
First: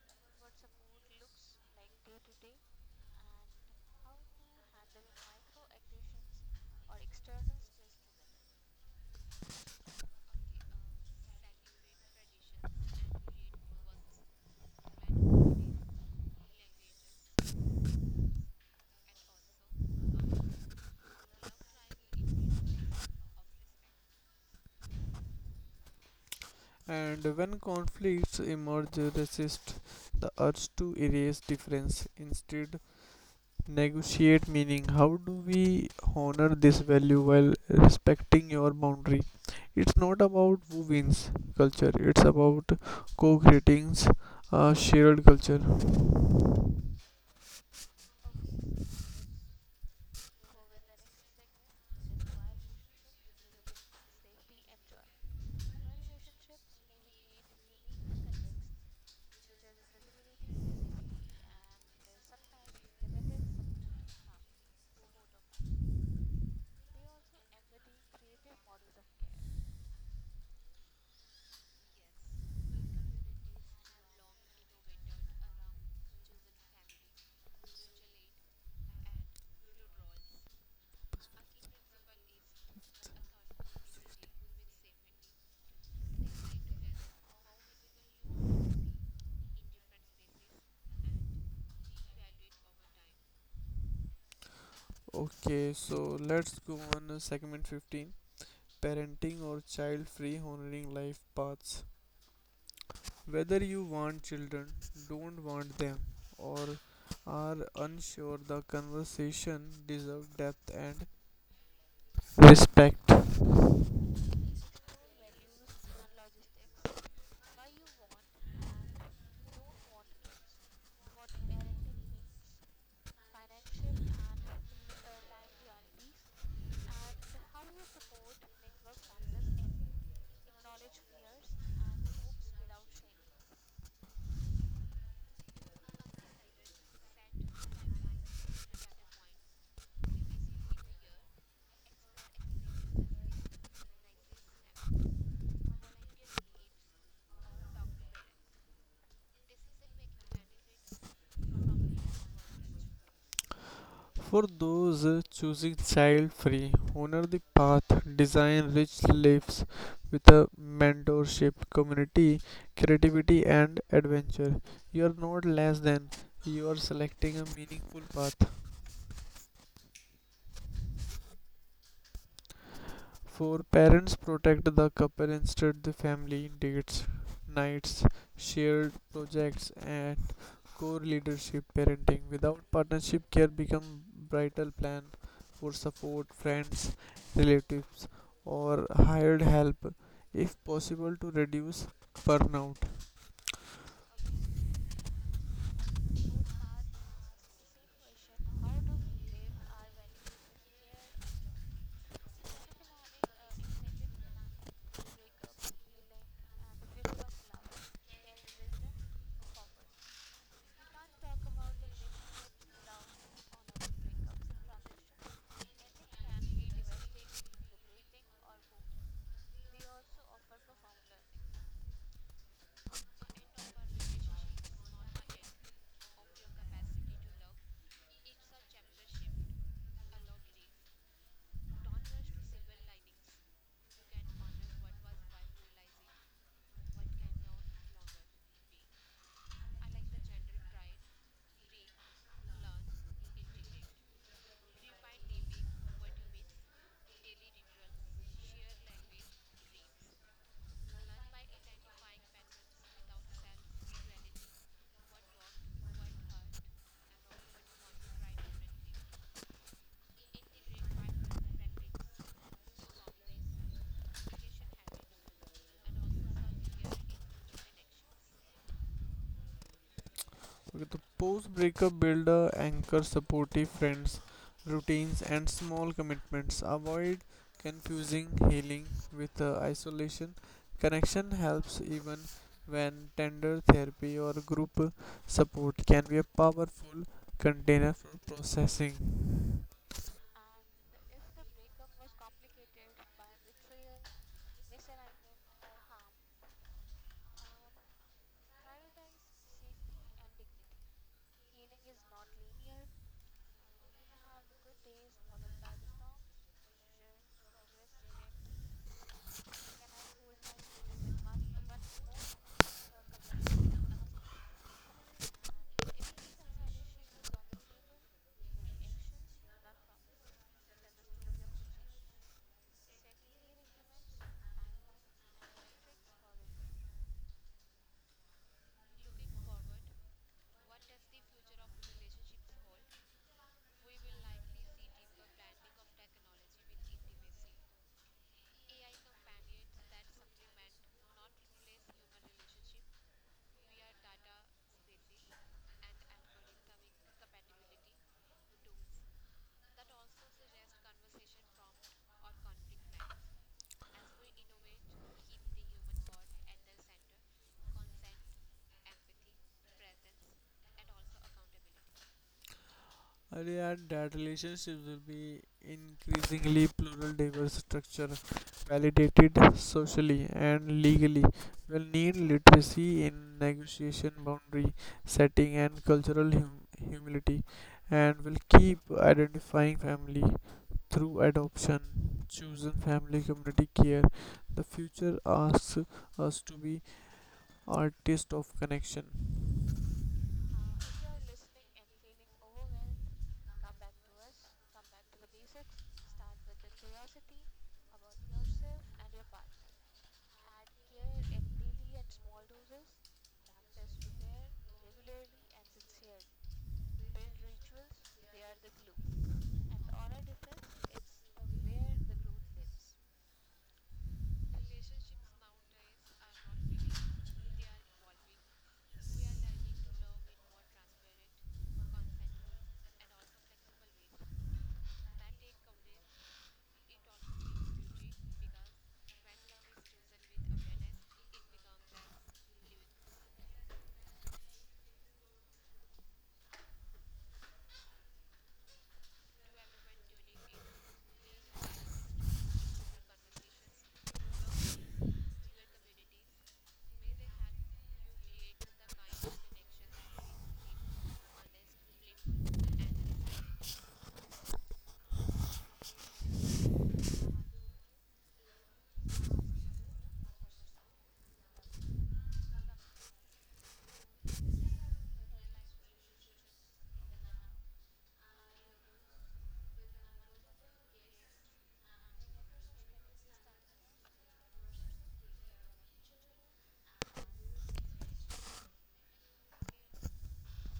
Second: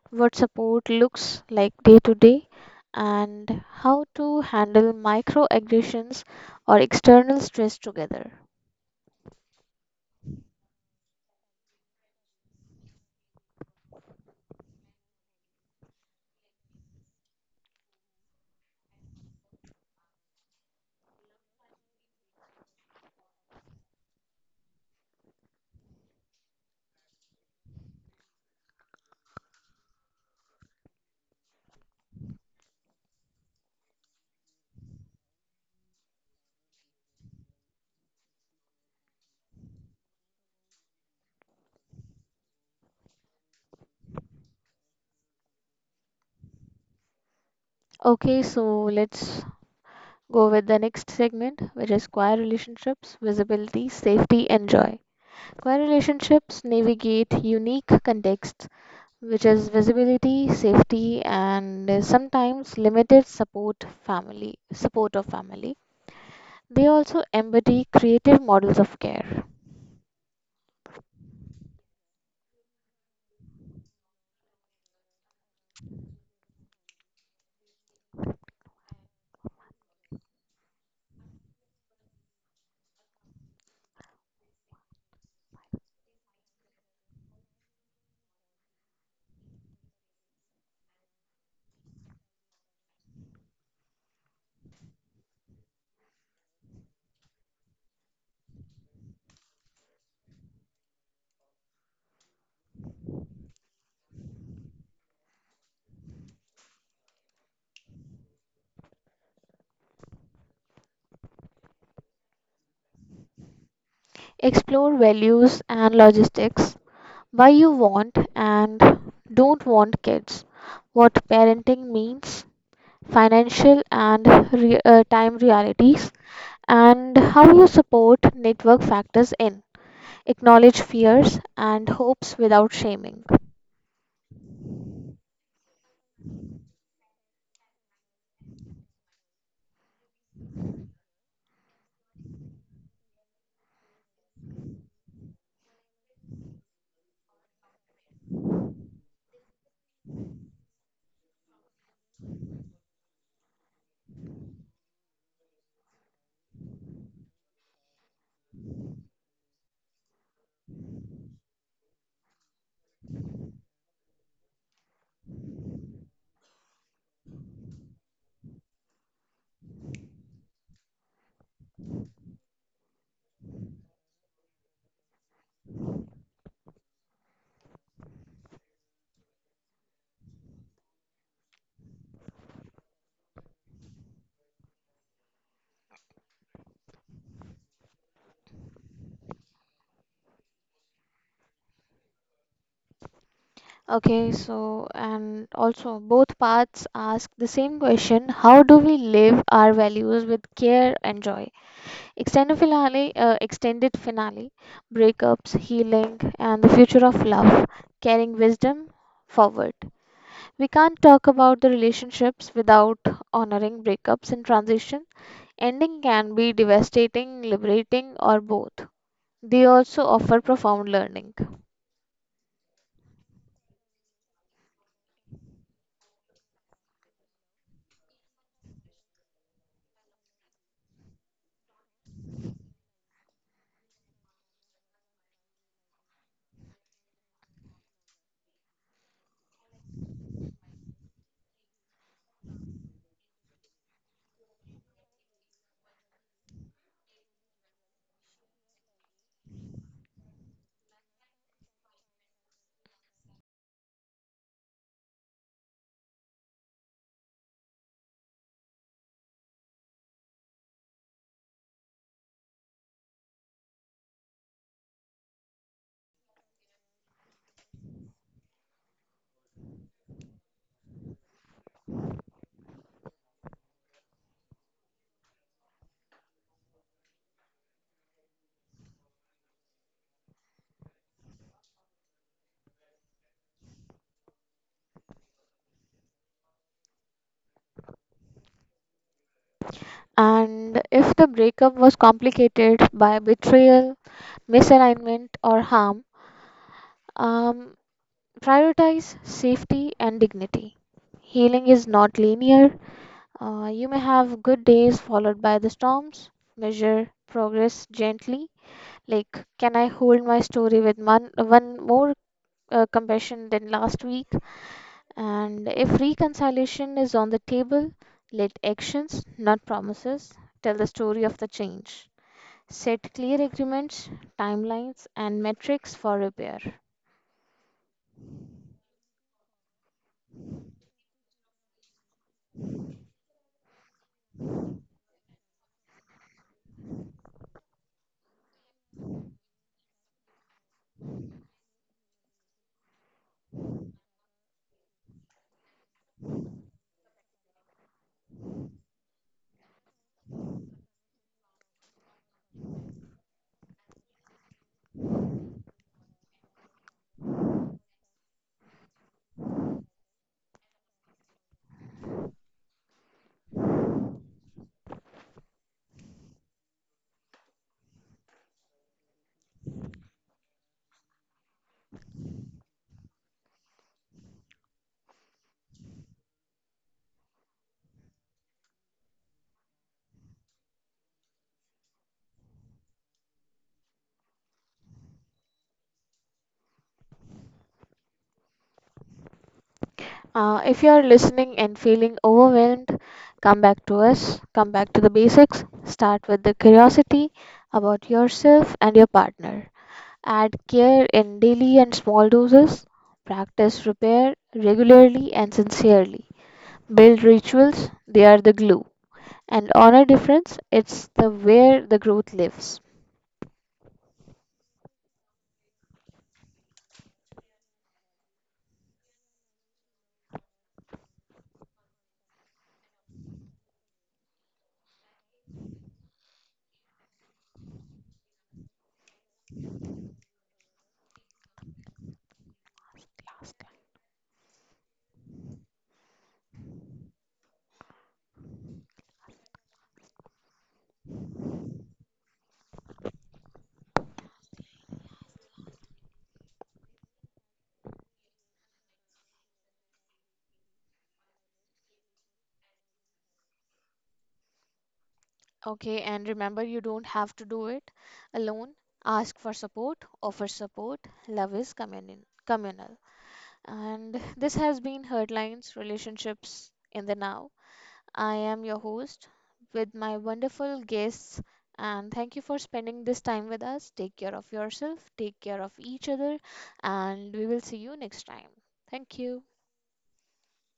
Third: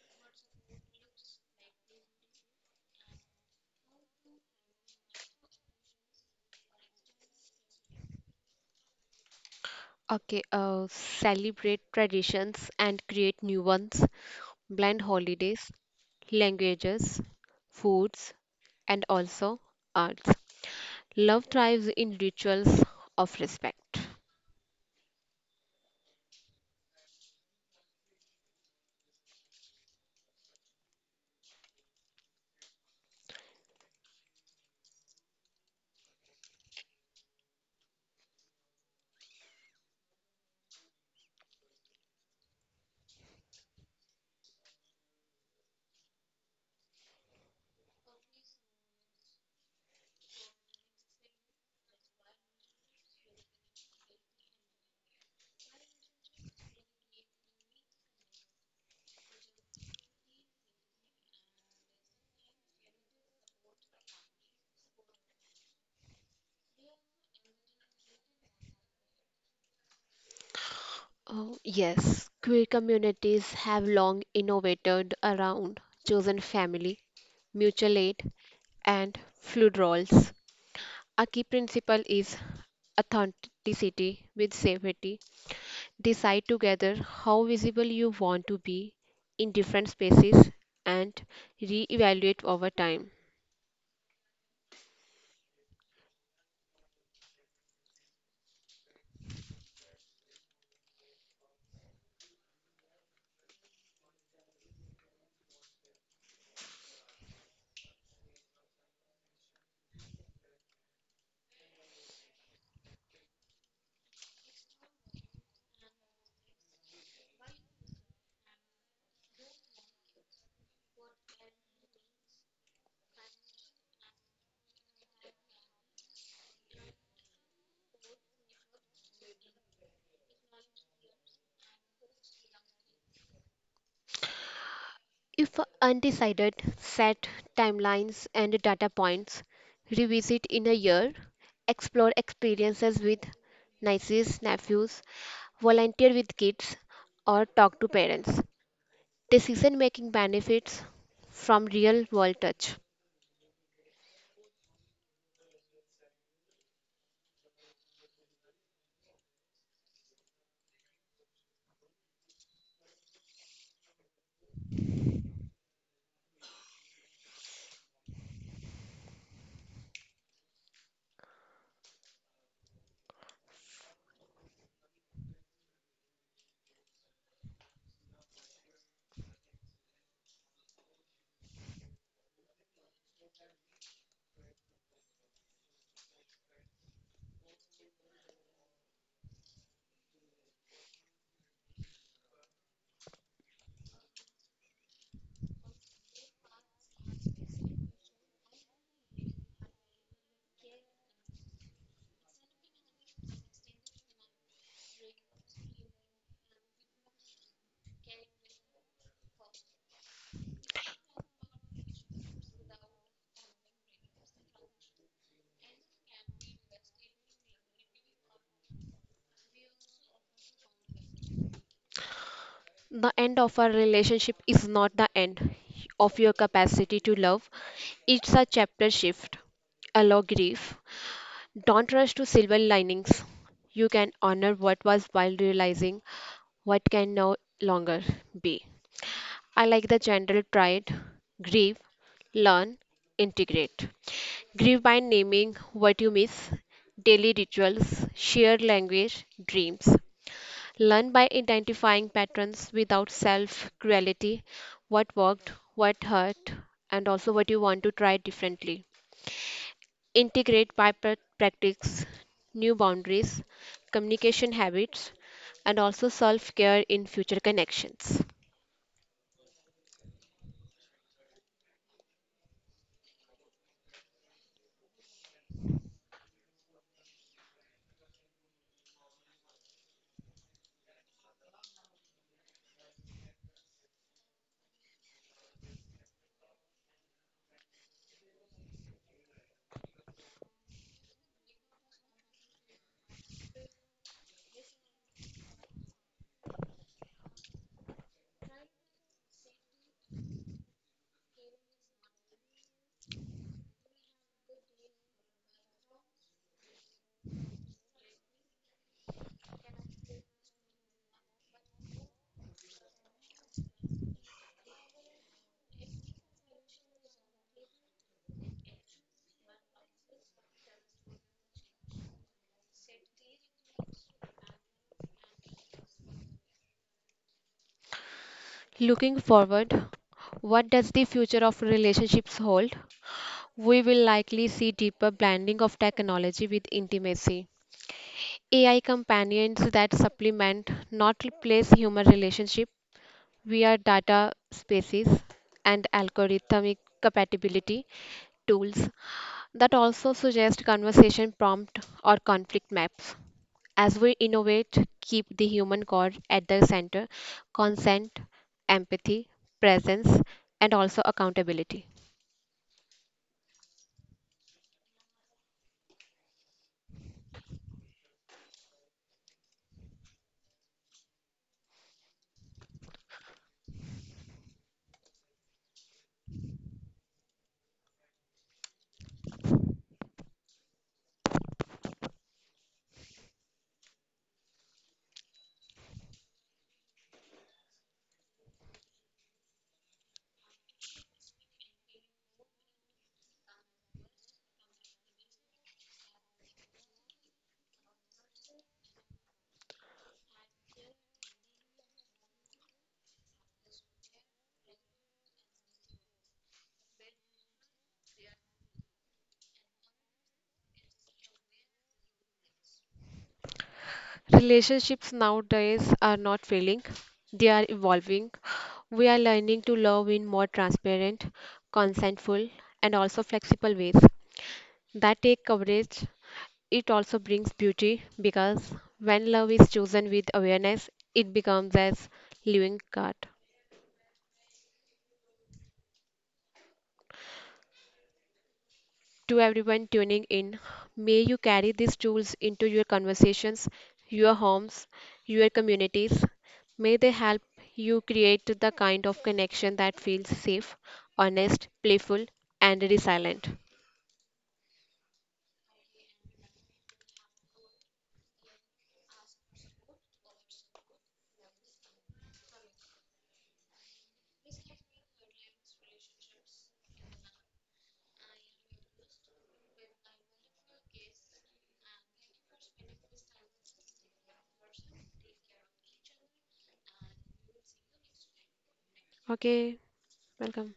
what support looks like day to day, and how to handle microaggressions or external stress together.
Okay, celebrate traditions and create new ones, blend holidays, languages, foods, and also arts. Love thrives in rituals of respect.
And when conflicts emerge, resist the urge to erase difference. Instead, negotiate meaning. How do we honor this value while respecting your boundary? It's not about who wins culture, it's about co creating a shared culture.
Okay, so let's go with the next segment, which is choir relationships, visibility, safety, and joy. Choir relationships navigate unique contexts, which is visibility, safety, and sometimes limited support family support of family. They also embody creative models of care.
Oh, yes, queer communities have long innovated around chosen family, mutual aid, and fluid roles. A key principle is authenticity with safety. Decide together how visible you want to be in different spaces and re-evaluate over time.
Okay, so let's go on segment 15, parenting or child free honoring life paths. Whether you want children, don't want them, or are unsure, the conversation deserves depth and respect.
Explore values and logistics: why you want and don't want kids, what parenting means, financial and time realities and how you support network factors in. Acknowledge fears and hopes without shaming.
If undecided, set timelines and data points. Revisit in a year. Explore experiences with nieces, nephews, volunteer with kids, or talk to parents. Decision making benefits from real world touch.
For those choosing child free, honor the path, design rich lives with a mentorship, community, creativity, and adventure. You are not less than, you are selecting a meaningful path. For parents, protect the couple instead the family dates, nights, shared projects, and Core leadership parenting without partnership care become vital. Plan for support friends, relatives or hired help if possible to reduce burnout.
Okay, so and also both paths ask the same question: how do we live our values with care and joy? Extended finale, breakups, healing, and the future of love, carrying wisdom forward. We can't talk about the relationships without honoring breakups and transitions. Ending can be devastating, liberating, or both. They also offer profound learning.
The end of a relationship is not the end of your capacity to love, it's a chapter shift. Allow grief. Don't rush to silver linings. You can honor what was while realizing what can no longer be. I like the general triad grieve, learn, integrate. Grieve by naming what you miss, daily rituals, shared language, dreams. Learn by identifying patterns without self cruelty what worked, what hurt, and also what you want to try differently. Integrate by practice new boundaries, communication habits, and also self care in future connections.
Okay, the post breakup builder anchor supportive friends, routines, and small commitments. Avoid confusing healing with isolation. Connection helps even when tender therapy or group support can be a powerful container for processing.
And if the breakup was complicated by betrayal, misalignment, or harm, um, prioritize safety and dignity. Healing is not linear. You may have good days followed by the storms. Measure progress gently. Like, can I hold my story with one more compassion than last week? And if reconciliation is on the table, let actions, not promises, tell the story of the change. Set clear agreements, timelines, and metrics for repair.
Looking forward, what does the future of relationships hold? We will likely see deeper blending of technology with intimacy. AI companions that supplement, not replace human relationship, we are data spaces and algorithmic compatibility tools that also suggest conversation prompt or conflict maps. As we innovate, keep the human core at the center, consent, empathy, presence, and also accountability.
Early that relationships will be increasingly plural, diverse structure, validated socially and legally. Will need literacy in negotiation, boundary setting, and cultural humility, and will keep identifying family through adoption, chosen family, community care. The future asks us to be artists of connection.
If you are listening and feeling overwhelmed, come back to us, come back to the basics. Start with the curiosity about yourself and your partner. Add care in daily and small doses. Practice repair regularly and sincerely. Build rituals, they are the glue. And on a difference, it's the where the growth lives.
Relationships nowadays are not failing, they are evolving. We are learning to love in more transparent, consentful, and also flexible ways. That take coverage it also brings beauty because when love is chosen with awareness it becomes as living card
Last line.
to everyone tuning in, may you carry these tools into your conversations, your homes, your communities, may they help you create the kind of connection that feels safe, honest, playful, and resilient.
Okay, and remember, you don't have to do it alone. Ask for support, offer support. Love is communion, communal. And this has been Hurtlines Relationships in the Now. I am your host with my wonderful guests, and thank you for spending this time with us. Take care of yourself, take care of each other, and we will see you next time. Thank you.
Okay, welcome.